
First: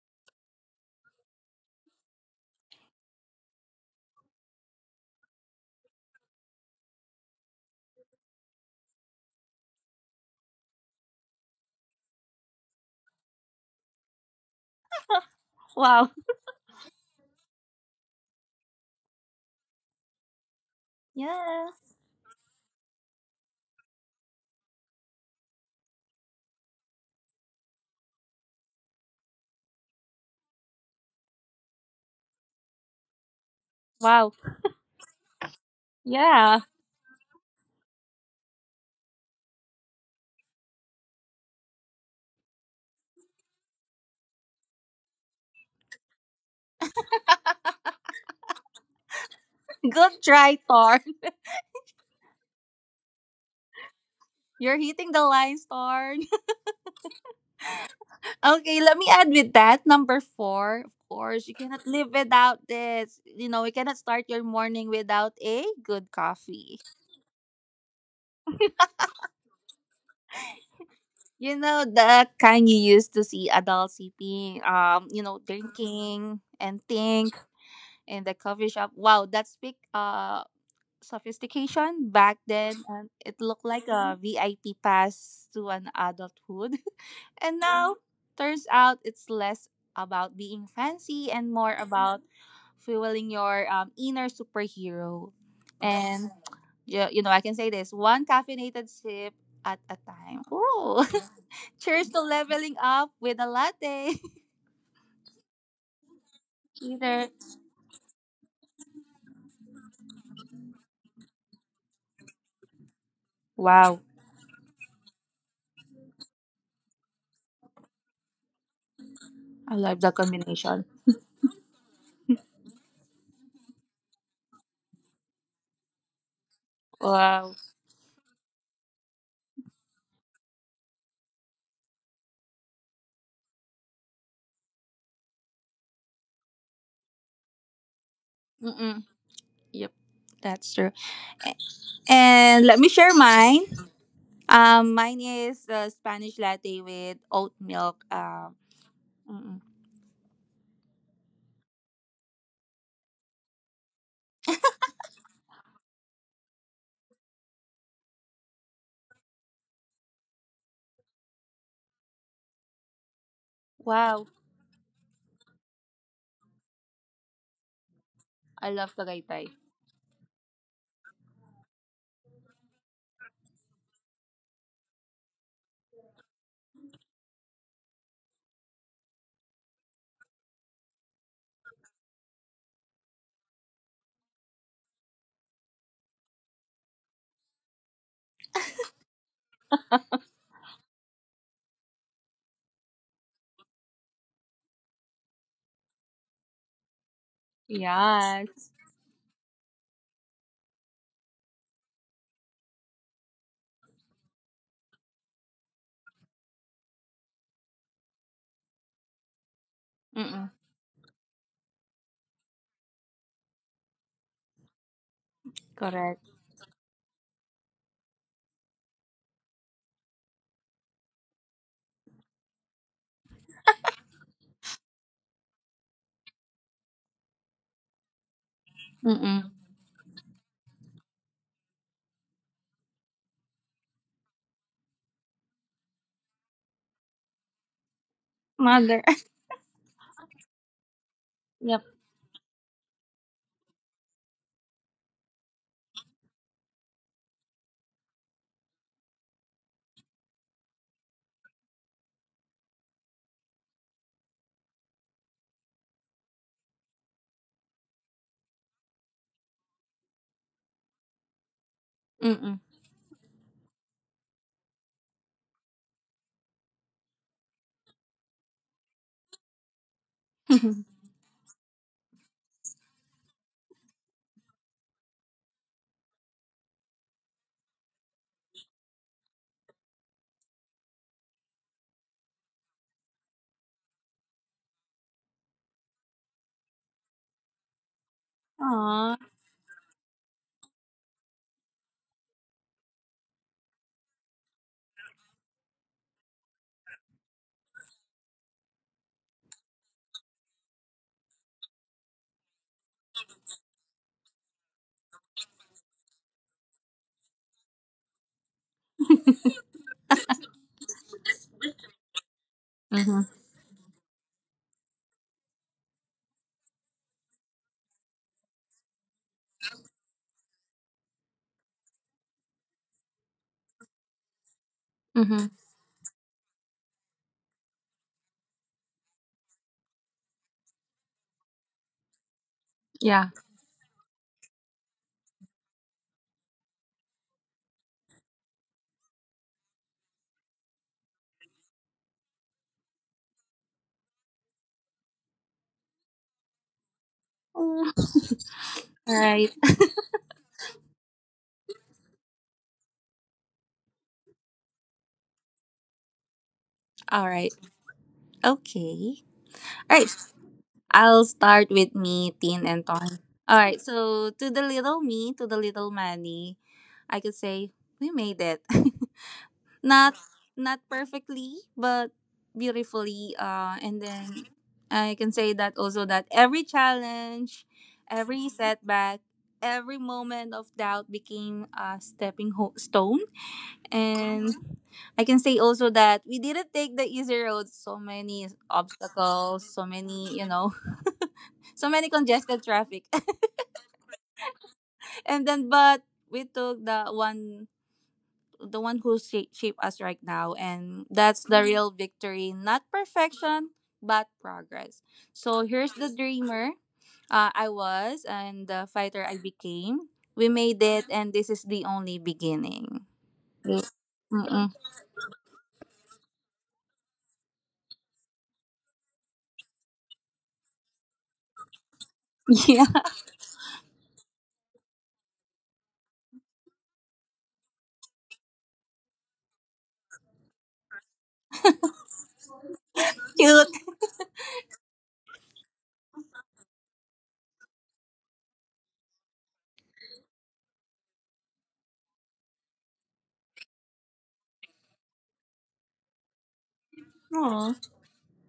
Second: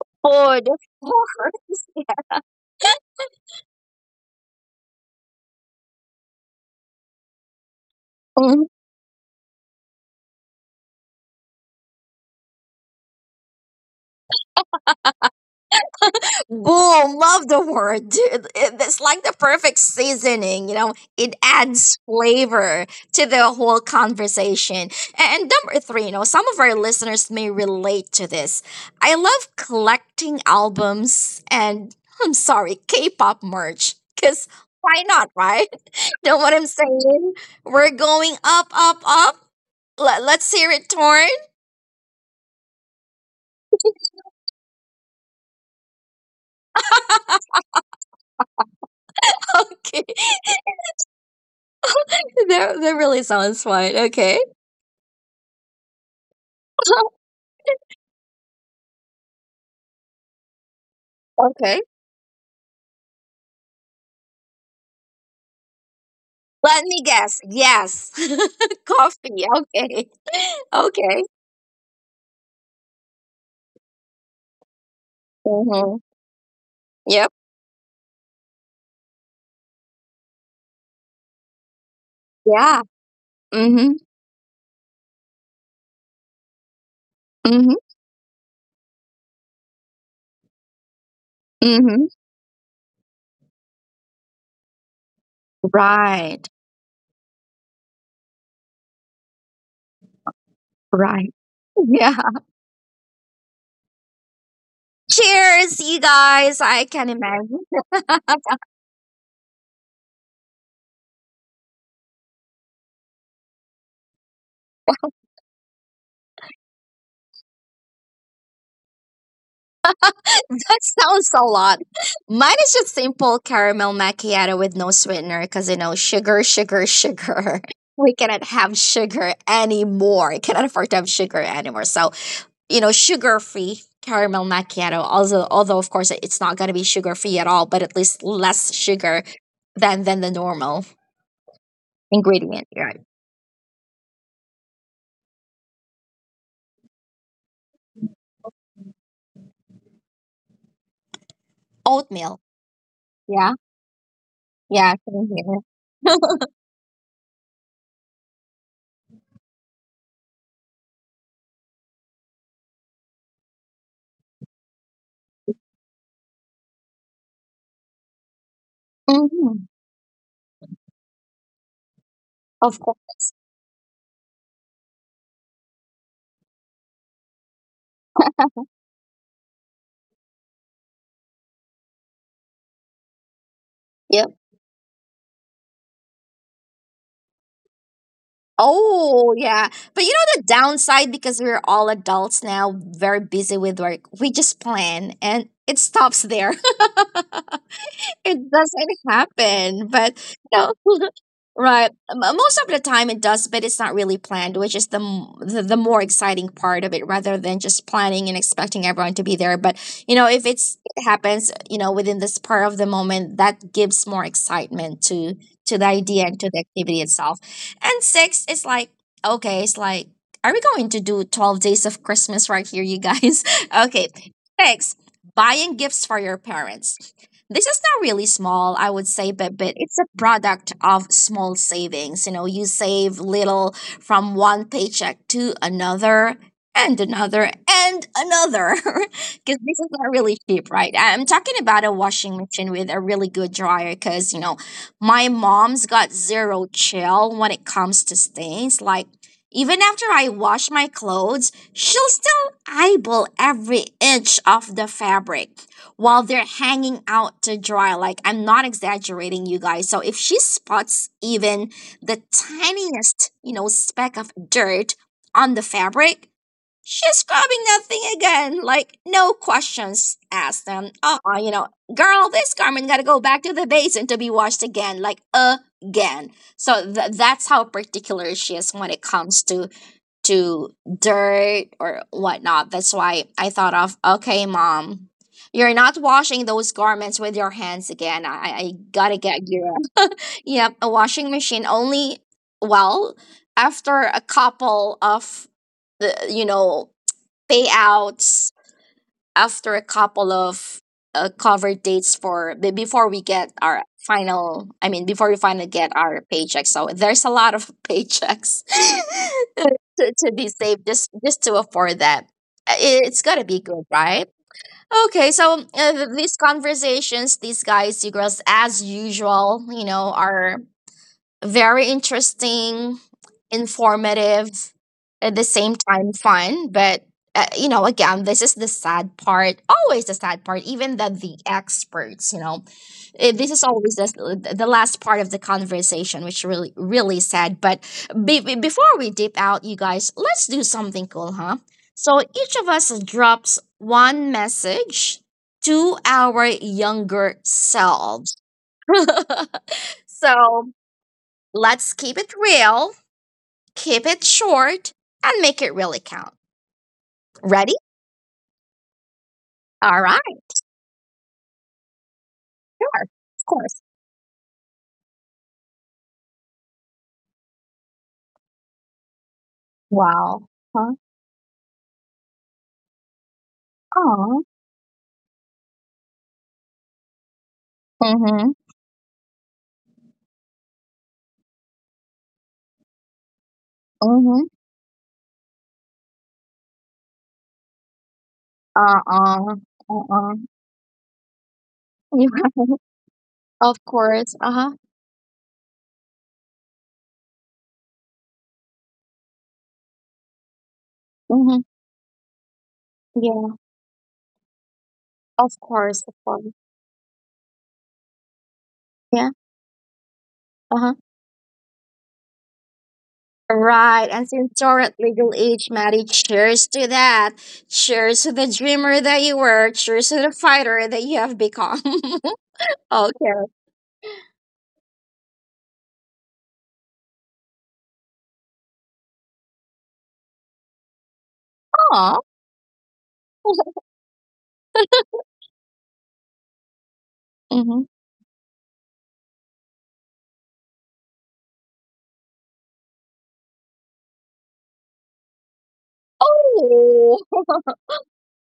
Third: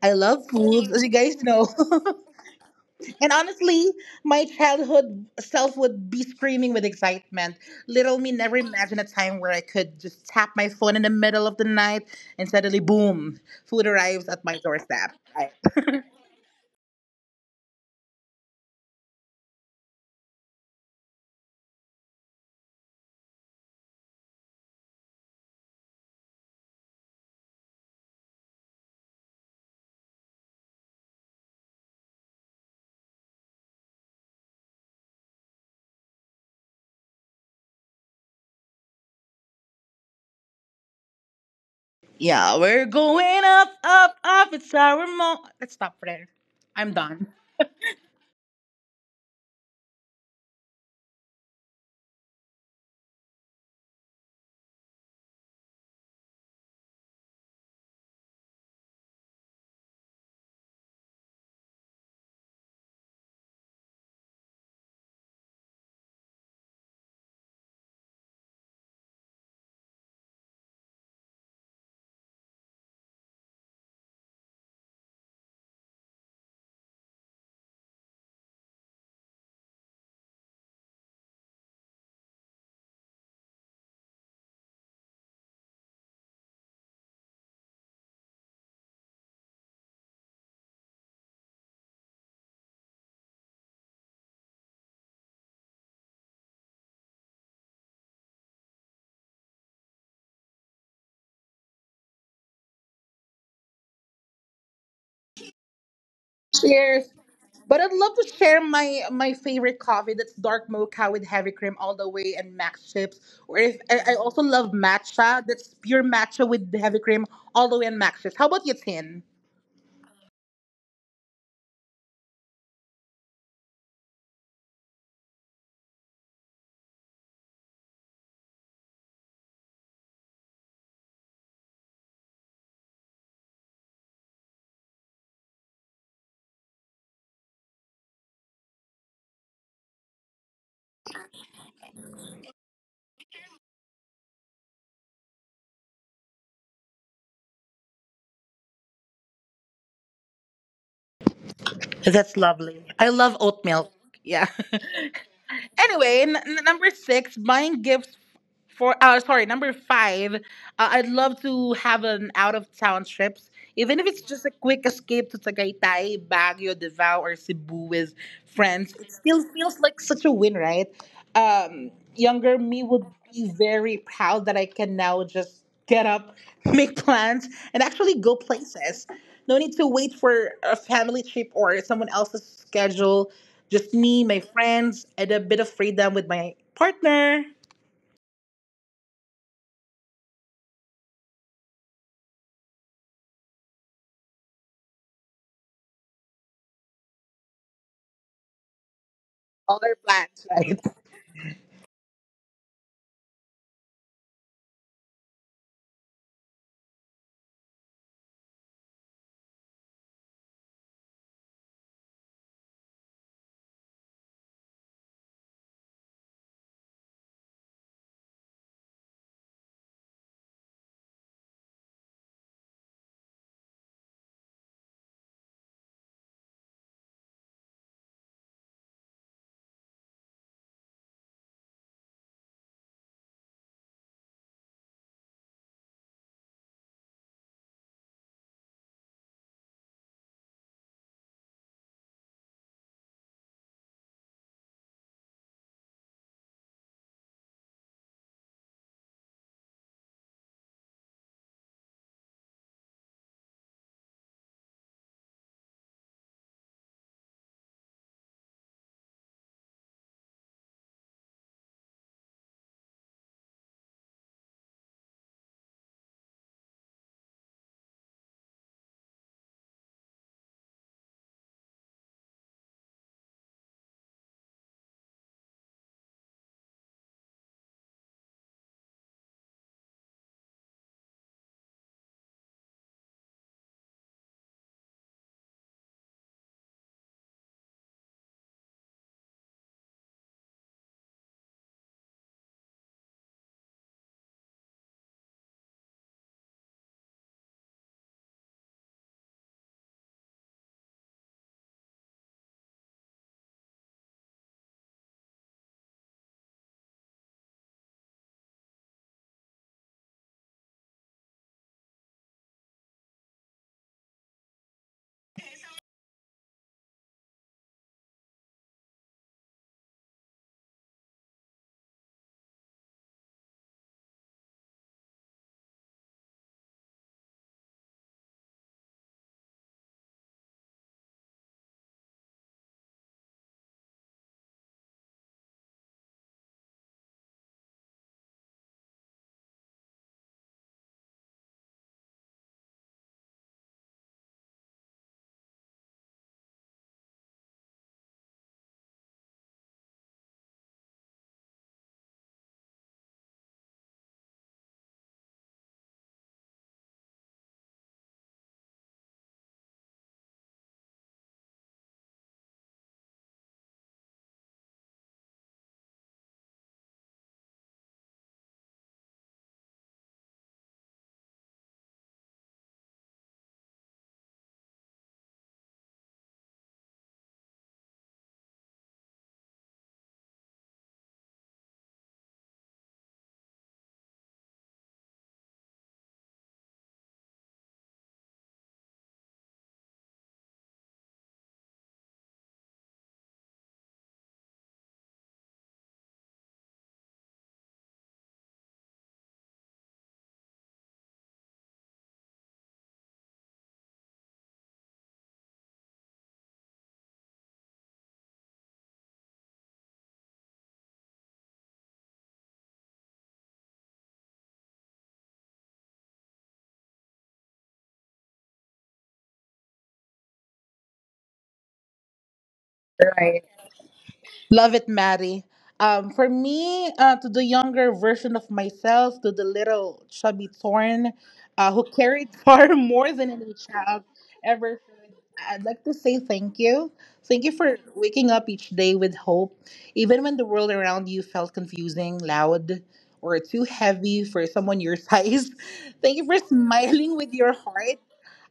[SPEAKER 3] I love
[SPEAKER 1] Food, of
[SPEAKER 3] food, as you guys know.
[SPEAKER 1] course.
[SPEAKER 3] [laughs]
[SPEAKER 1] [laughs]
[SPEAKER 3] And honestly, my childhood self would be screaming with excitement. Little me
[SPEAKER 1] Mhm.
[SPEAKER 3] never imagined a time where I could just tap my phone in the middle of the night and suddenly, boom, food arrives at my doorstep.
[SPEAKER 2] Wow.
[SPEAKER 1] Boom! Love the word. Dude. It's like the perfect seasoning. You know, it adds
[SPEAKER 2] Yes.
[SPEAKER 1] flavor to the whole conversation. And number three, you know, some of our listeners may relate to this. I love collecting albums and I'm sorry, K-pop merch.
[SPEAKER 2] Wow.
[SPEAKER 1] Cause why not, right? [laughs] Know what I'm
[SPEAKER 2] Yeah,
[SPEAKER 1] saying? We're going up, up, up. Let's hear it torn.
[SPEAKER 3] Yeah, we're going up, up, up. It's our moment. Let's stop there. I'm done.
[SPEAKER 1] [laughs]
[SPEAKER 2] [laughs]
[SPEAKER 1] Okay,
[SPEAKER 2] good try, Thorn.
[SPEAKER 1] [laughs] that that really sounds fun. Okay.
[SPEAKER 2] [laughs] You're hitting the lines, Thorn. [laughs] Okay, let me add with that. Number four, of
[SPEAKER 1] [laughs]
[SPEAKER 2] course, you
[SPEAKER 1] Okay.
[SPEAKER 2] cannot live without this. You know, you cannot start your morning without a good
[SPEAKER 1] Let
[SPEAKER 2] coffee.
[SPEAKER 1] me guess. Yes. [laughs] Coffee. Okay. [laughs] Okay.
[SPEAKER 2] You know, the kind you used to see adults sipping,
[SPEAKER 1] Mm-hmm.
[SPEAKER 2] drinking and
[SPEAKER 1] Yep.
[SPEAKER 2] think in the coffee shop. Wow, that's big, sophistication back
[SPEAKER 1] Yeah.
[SPEAKER 2] then and it looked
[SPEAKER 1] Mm-hmm.
[SPEAKER 2] like a VIP pass to an adulthood. [laughs] And
[SPEAKER 1] Mm-hmm.
[SPEAKER 2] now, turns out it's less about being fancy and more
[SPEAKER 1] Mm-hmm.
[SPEAKER 2] about fueling your, inner superhero. And,
[SPEAKER 1] Right.
[SPEAKER 2] I can say this one caffeinated sip at a time. Ooh.
[SPEAKER 1] Right.
[SPEAKER 2] [laughs]
[SPEAKER 1] Yeah.
[SPEAKER 2] Cheers to leveling up with a latte.
[SPEAKER 1] Cheers, you guys. I
[SPEAKER 2] [laughs]
[SPEAKER 1] can
[SPEAKER 3] Cheers.
[SPEAKER 2] Either.
[SPEAKER 1] imagine. [laughs]
[SPEAKER 3] But I'd love to share my favorite coffee, that's dark mocha with heavy cream all the way and max chips. Or if
[SPEAKER 2] Wow.
[SPEAKER 3] I also love matcha, that's pure matcha with the heavy cream all the way and max chips. How about you, Tin?
[SPEAKER 2] I love the combination.
[SPEAKER 1] That sounds a lot. Mine is just simple caramel macchiato with no sweetener because, you know, sugar, sugar,
[SPEAKER 2] Wow.
[SPEAKER 1] sugar. [laughs] We cannot have sugar anymore. Cannot afford to have sugar anymore. So you know, sugar free caramel macchiato. Also, although of course it's not gonna be sugar free at all, but at least less
[SPEAKER 2] Mm-mm.
[SPEAKER 1] sugar
[SPEAKER 2] Yep.
[SPEAKER 1] than the
[SPEAKER 2] That's
[SPEAKER 1] normal
[SPEAKER 2] true.
[SPEAKER 1] ingredient.
[SPEAKER 2] And let me
[SPEAKER 1] Right.
[SPEAKER 2] share mine. Mine is Spanish latte with oat milk. Mm-mm.
[SPEAKER 3] That's
[SPEAKER 1] Oatmeal.
[SPEAKER 3] lovely. I love oat
[SPEAKER 1] Yeah.
[SPEAKER 3] milk. Yeah. [laughs]
[SPEAKER 1] Yeah. Same here.
[SPEAKER 3] Anyway,
[SPEAKER 1] [laughs]
[SPEAKER 3] number six, buying gifts for sorry, number five, I'd love to have an out of town trips, even if it's
[SPEAKER 2] Wow,
[SPEAKER 3] just a quick escape to Tagaytay, Baguio, Davao, or Cebu with
[SPEAKER 2] I love
[SPEAKER 3] friends. It still
[SPEAKER 2] Tagaytay.
[SPEAKER 3] feels
[SPEAKER 1] Mhm.
[SPEAKER 3] like such a win, right? Um, Younger me
[SPEAKER 1] Of
[SPEAKER 3] would
[SPEAKER 1] course.
[SPEAKER 3] be very proud that I can now just get up, [laughs] make plans, and actually go places. No need to wait for a family trip or someone else's schedule, just me,
[SPEAKER 1] Yep.
[SPEAKER 3] my friends, and a bit of freedom with my partner.
[SPEAKER 1] Oh yeah. But you know the downside because we're all adults now, very busy with work. We just plan and it stops there. [laughs] It
[SPEAKER 2] Yes.
[SPEAKER 1] doesn't
[SPEAKER 3] All
[SPEAKER 1] happen.
[SPEAKER 3] our
[SPEAKER 1] But
[SPEAKER 3] plans,
[SPEAKER 1] no,
[SPEAKER 3] right?
[SPEAKER 1] [laughs]
[SPEAKER 3] [laughs]
[SPEAKER 1] right. Most of the time it does, but it's not really planned, which is the, the more exciting part of it, rather than just planning and expecting everyone to be there. But you know, if
[SPEAKER 2] Mm-mm,
[SPEAKER 1] it's it happens, you know, within the spur of the moment, that gives more excitement to the idea and
[SPEAKER 2] correct.
[SPEAKER 1] to the activity itself. And six, it's like okay, it's like. Are we going to do 12 days of Christmas right here, you guys? [laughs] Okay. Six, buying gifts for your parents. This is not really small, I would say, but
[SPEAKER 2] Mm-mm.
[SPEAKER 1] but it's a product of small savings. You know, you save little from one paycheck to another and another and another [laughs] because
[SPEAKER 2] Mother. [laughs]
[SPEAKER 1] this is not really cheap, right? I'm talking
[SPEAKER 2] Yep.
[SPEAKER 1] about a washing machine with a really good dryer, because you know my mom's got zero chill when it comes to stains. Like, even after I wash my clothes she'll still eyeball every inch of the fabric while they're hanging out to dry. Like, I'm not exaggerating, you guys. So, if she spots even the
[SPEAKER 2] Mm-mm.
[SPEAKER 1] tiniest, speck of dirt on the fabric, she's scrubbing that thing again. Like, no questions asked. Them,
[SPEAKER 2] [laughs]
[SPEAKER 1] you know, girl, this garment gotta go back to the basin to be washed again. Like, again. So, that's how particular she is when it comes to dirt or whatnot. That's why I thought of, okay, mom, you're not washing those garments with your hands again. I gotta
[SPEAKER 2] Aw.
[SPEAKER 1] get you. [laughs] Yep, a washing machine only, well, after a couple of the, payouts, after a couple of cover dates for before we get our final, I mean before we finally get our paycheck. So there's a lot of [laughs] paychecks [laughs] to be saved, just to afford that. It's gotta
[SPEAKER 2] Mm-hmm.
[SPEAKER 1] be good, right? Okay, so these conversations, these guys, you girls, as usual, you know, are very interesting, informative, at the
[SPEAKER 2] Mm-hmm.
[SPEAKER 1] same time fun. But you know, again, this is the sad part. Always the sad part. Even that the experts, you know, eh,
[SPEAKER 2] Yeah.
[SPEAKER 1] this is always the last part of the conversation, which really really sad. But before we dip out, you guys, let's do something cool, huh? So each of us drops one message to our younger
[SPEAKER 2] Mm. All
[SPEAKER 1] selves.
[SPEAKER 2] right.
[SPEAKER 1] [laughs] So let's keep it real, keep it short, and make it really count.
[SPEAKER 2] [laughs] All right.
[SPEAKER 1] Ready?
[SPEAKER 2] Okay.
[SPEAKER 1] All
[SPEAKER 2] All right.
[SPEAKER 1] right.
[SPEAKER 2] I'll start with me, Tin, and
[SPEAKER 1] Sure.
[SPEAKER 2] Ton.
[SPEAKER 1] Of
[SPEAKER 2] All
[SPEAKER 1] course.
[SPEAKER 2] right. So to the little me, to the little Manny, I could say we made it. [laughs] Not
[SPEAKER 1] Wow.
[SPEAKER 2] not
[SPEAKER 1] Huh?
[SPEAKER 2] perfectly, but beautifully. And
[SPEAKER 1] Aw.
[SPEAKER 2] then I can say that also that every challenge,
[SPEAKER 1] Mm-hmm.
[SPEAKER 2] every setback, every moment of doubt became a stepping stone.
[SPEAKER 1] Mm-hmm.
[SPEAKER 2] And I can say also that we didn't take the easy road. So many
[SPEAKER 1] Uh-uh.
[SPEAKER 2] obstacles, so
[SPEAKER 1] Uh-uh.
[SPEAKER 2] many, [laughs] so
[SPEAKER 1] [laughs]
[SPEAKER 2] many
[SPEAKER 1] You're
[SPEAKER 2] congested
[SPEAKER 1] right.
[SPEAKER 2] traffic. [laughs]
[SPEAKER 1] Of course. Uh-huh.
[SPEAKER 2] And then, but we took the one who shape us right now, and that's
[SPEAKER 1] Mm-hmm.
[SPEAKER 2] the real victory, not
[SPEAKER 1] Yeah.
[SPEAKER 2] perfection but progress.
[SPEAKER 1] Of
[SPEAKER 2] So
[SPEAKER 1] course.
[SPEAKER 2] here's
[SPEAKER 1] Of
[SPEAKER 2] the
[SPEAKER 1] course.
[SPEAKER 2] dreamer, I was, and the
[SPEAKER 1] Yeah.
[SPEAKER 2] fighter I became. We made
[SPEAKER 1] Uh-huh.
[SPEAKER 2] it and this is the only beginning. Mm,
[SPEAKER 1] Right. And since you're
[SPEAKER 2] mm-mm.
[SPEAKER 1] at legal age, Maddie, cheers to that. Cheers to the dreamer that you were. Cheers to the fighter that you have become. [laughs]
[SPEAKER 2] [laughs] Yeah,
[SPEAKER 1] Okay.
[SPEAKER 3] Right. Love it, Maddie. For me, to the younger version of myself, to the little chubby thorn, who
[SPEAKER 1] Aw.
[SPEAKER 3] carried [laughs] far more than any
[SPEAKER 2] cute.
[SPEAKER 1] [laughs]
[SPEAKER 3] child ever could, I'd like to say thank you. Thank you
[SPEAKER 1] Hmm.
[SPEAKER 3] for waking up each day with hope, even when the world around you felt confusing, loud, or too heavy for someone your size. [laughs] Thank you for
[SPEAKER 1] Oh,
[SPEAKER 3] smiling with your
[SPEAKER 1] [laughs]
[SPEAKER 2] Aw,
[SPEAKER 3] heart.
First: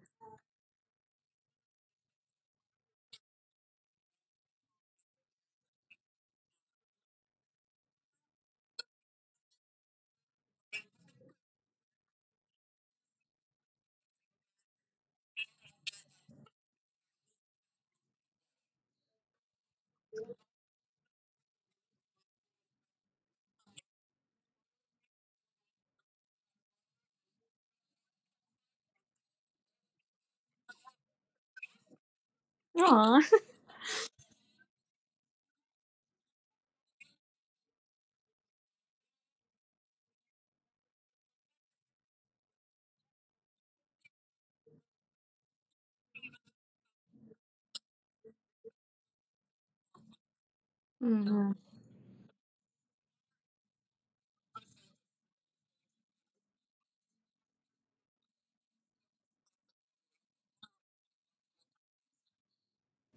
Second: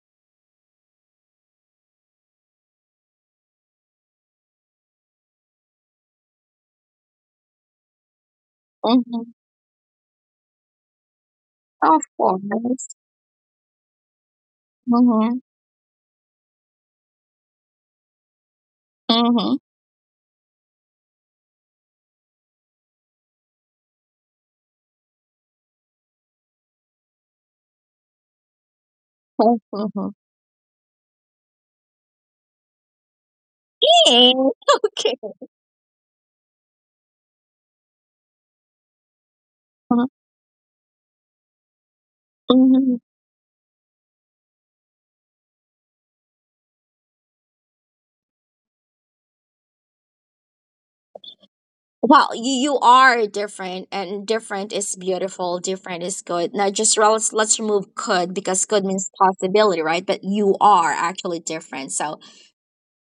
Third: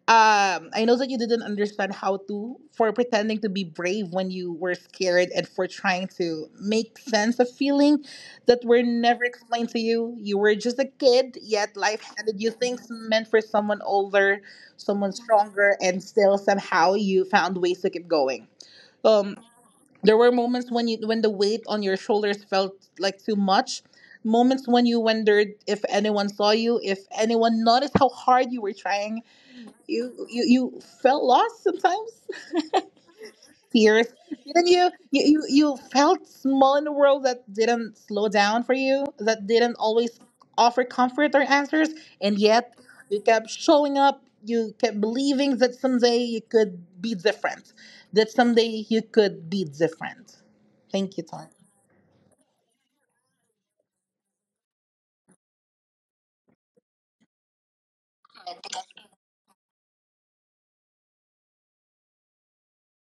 [SPEAKER 3] I know that you didn't understand how to, for pretending to be brave when you were scared and for trying to make sense of feeling that were
[SPEAKER 1] hmm,
[SPEAKER 3] never explained to you. You were just a kid, yet
[SPEAKER 1] of
[SPEAKER 3] life handed
[SPEAKER 1] course.
[SPEAKER 3] you things meant for someone older, someone
[SPEAKER 1] Mm-hmm.
[SPEAKER 3] stronger, and still somehow you found ways to keep going. Um,
[SPEAKER 1] Mm-hmm.
[SPEAKER 3] there were moments when the weight on your shoulders felt like too much. Moments when you wondered if anyone saw you, if anyone noticed how hard you were trying.
[SPEAKER 1] Mm-hmm.
[SPEAKER 3] You you you felt lost sometimes.
[SPEAKER 2] aw.
[SPEAKER 3] [laughs] Tears.
[SPEAKER 1] Hey,
[SPEAKER 3] Didn't
[SPEAKER 1] [laughs]
[SPEAKER 3] you?
[SPEAKER 1] okay.
[SPEAKER 3] You felt small in a world that didn't slow down for you, that didn't always offer comfort or answers, and yet
[SPEAKER 1] Mm-hmm.
[SPEAKER 3] you kept showing up. You kept believing that someday you could be different. That someday you could be different. Thank you,
[SPEAKER 2] Mm-hmm.
[SPEAKER 3] Tom.
[SPEAKER 1] Wow, you are different, and different is beautiful. Different is good. Now, just let's remove could, because could means possibility, right? But you are actually different. So,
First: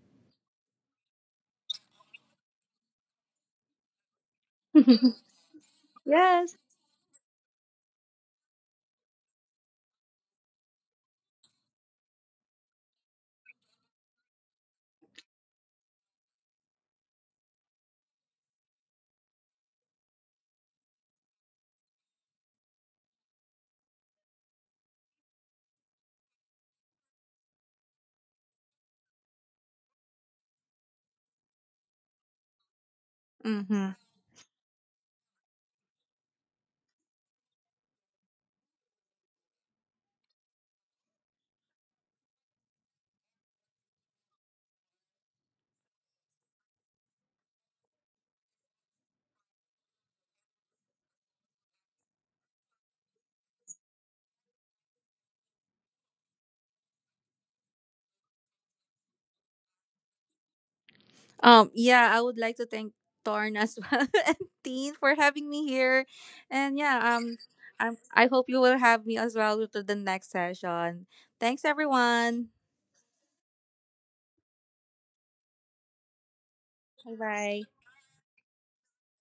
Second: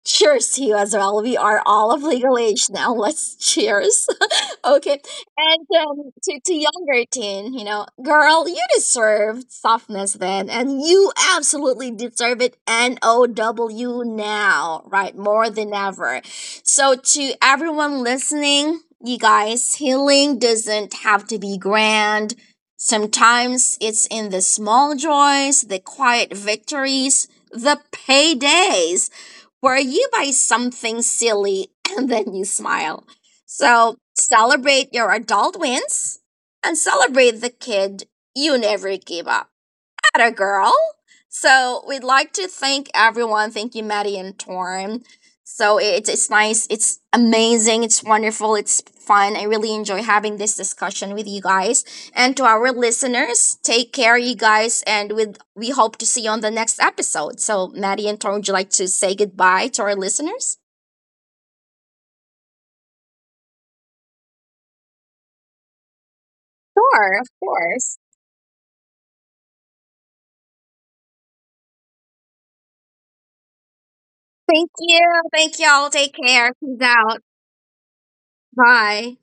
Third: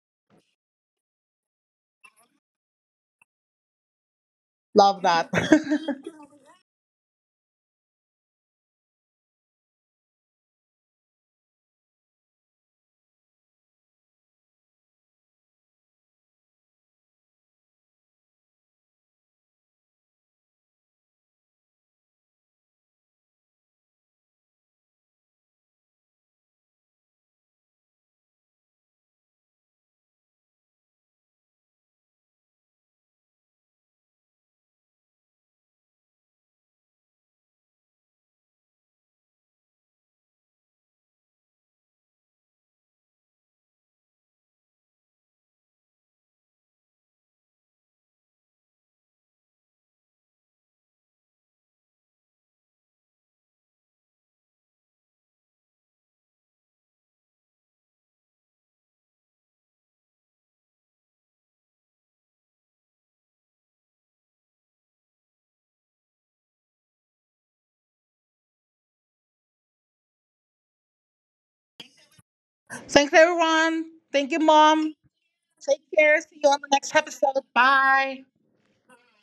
[SPEAKER 1] cheers to you as well. We are all of legal age now. [laughs] Let's cheers. Okay.
[SPEAKER 3] Love
[SPEAKER 2] [laughs]
[SPEAKER 3] that.
[SPEAKER 1] And to
[SPEAKER 2] Yes.
[SPEAKER 1] younger teen, you know, girl, you deserve softness then, and you absolutely deserve it N O W now, right? More than ever. So, to everyone listening, you guys, healing doesn't have to be grand. Sometimes it's in the small joys, the quiet victories, the paydays where you buy something silly and then you smile. So
[SPEAKER 2] Hmm.
[SPEAKER 1] celebrate your adult wins and celebrate the kid you never gave up. At girl. So we'd like to thank everyone. Thank you, Maddie and Torm. So it's nice. It's amazing. It's wonderful. It's fun. I really enjoy having this discussion with you guys. And to our listeners, take care, you guys. And with we hope to see you on the next episode. So Maddie and Torm, would you like to say goodbye to our listeners?
[SPEAKER 2] Yeah, I would like to thank Torn as well [laughs] and Teen for having me here. And yeah,
[SPEAKER 1] Sure, of course.
[SPEAKER 2] I hope you will have me as well to the next session. Thanks, everyone.
[SPEAKER 3] [laughs] Thanks, everyone. Thank you,
[SPEAKER 1] Thank
[SPEAKER 3] Mom.
[SPEAKER 1] you. Thank
[SPEAKER 3] Take
[SPEAKER 1] y'all. Take
[SPEAKER 3] care. See you
[SPEAKER 1] care.
[SPEAKER 3] on the
[SPEAKER 1] Peace
[SPEAKER 3] next
[SPEAKER 2] Bye
[SPEAKER 1] out.
[SPEAKER 3] episode.
[SPEAKER 2] bye.
[SPEAKER 3] Bye.
[SPEAKER 1] Bye.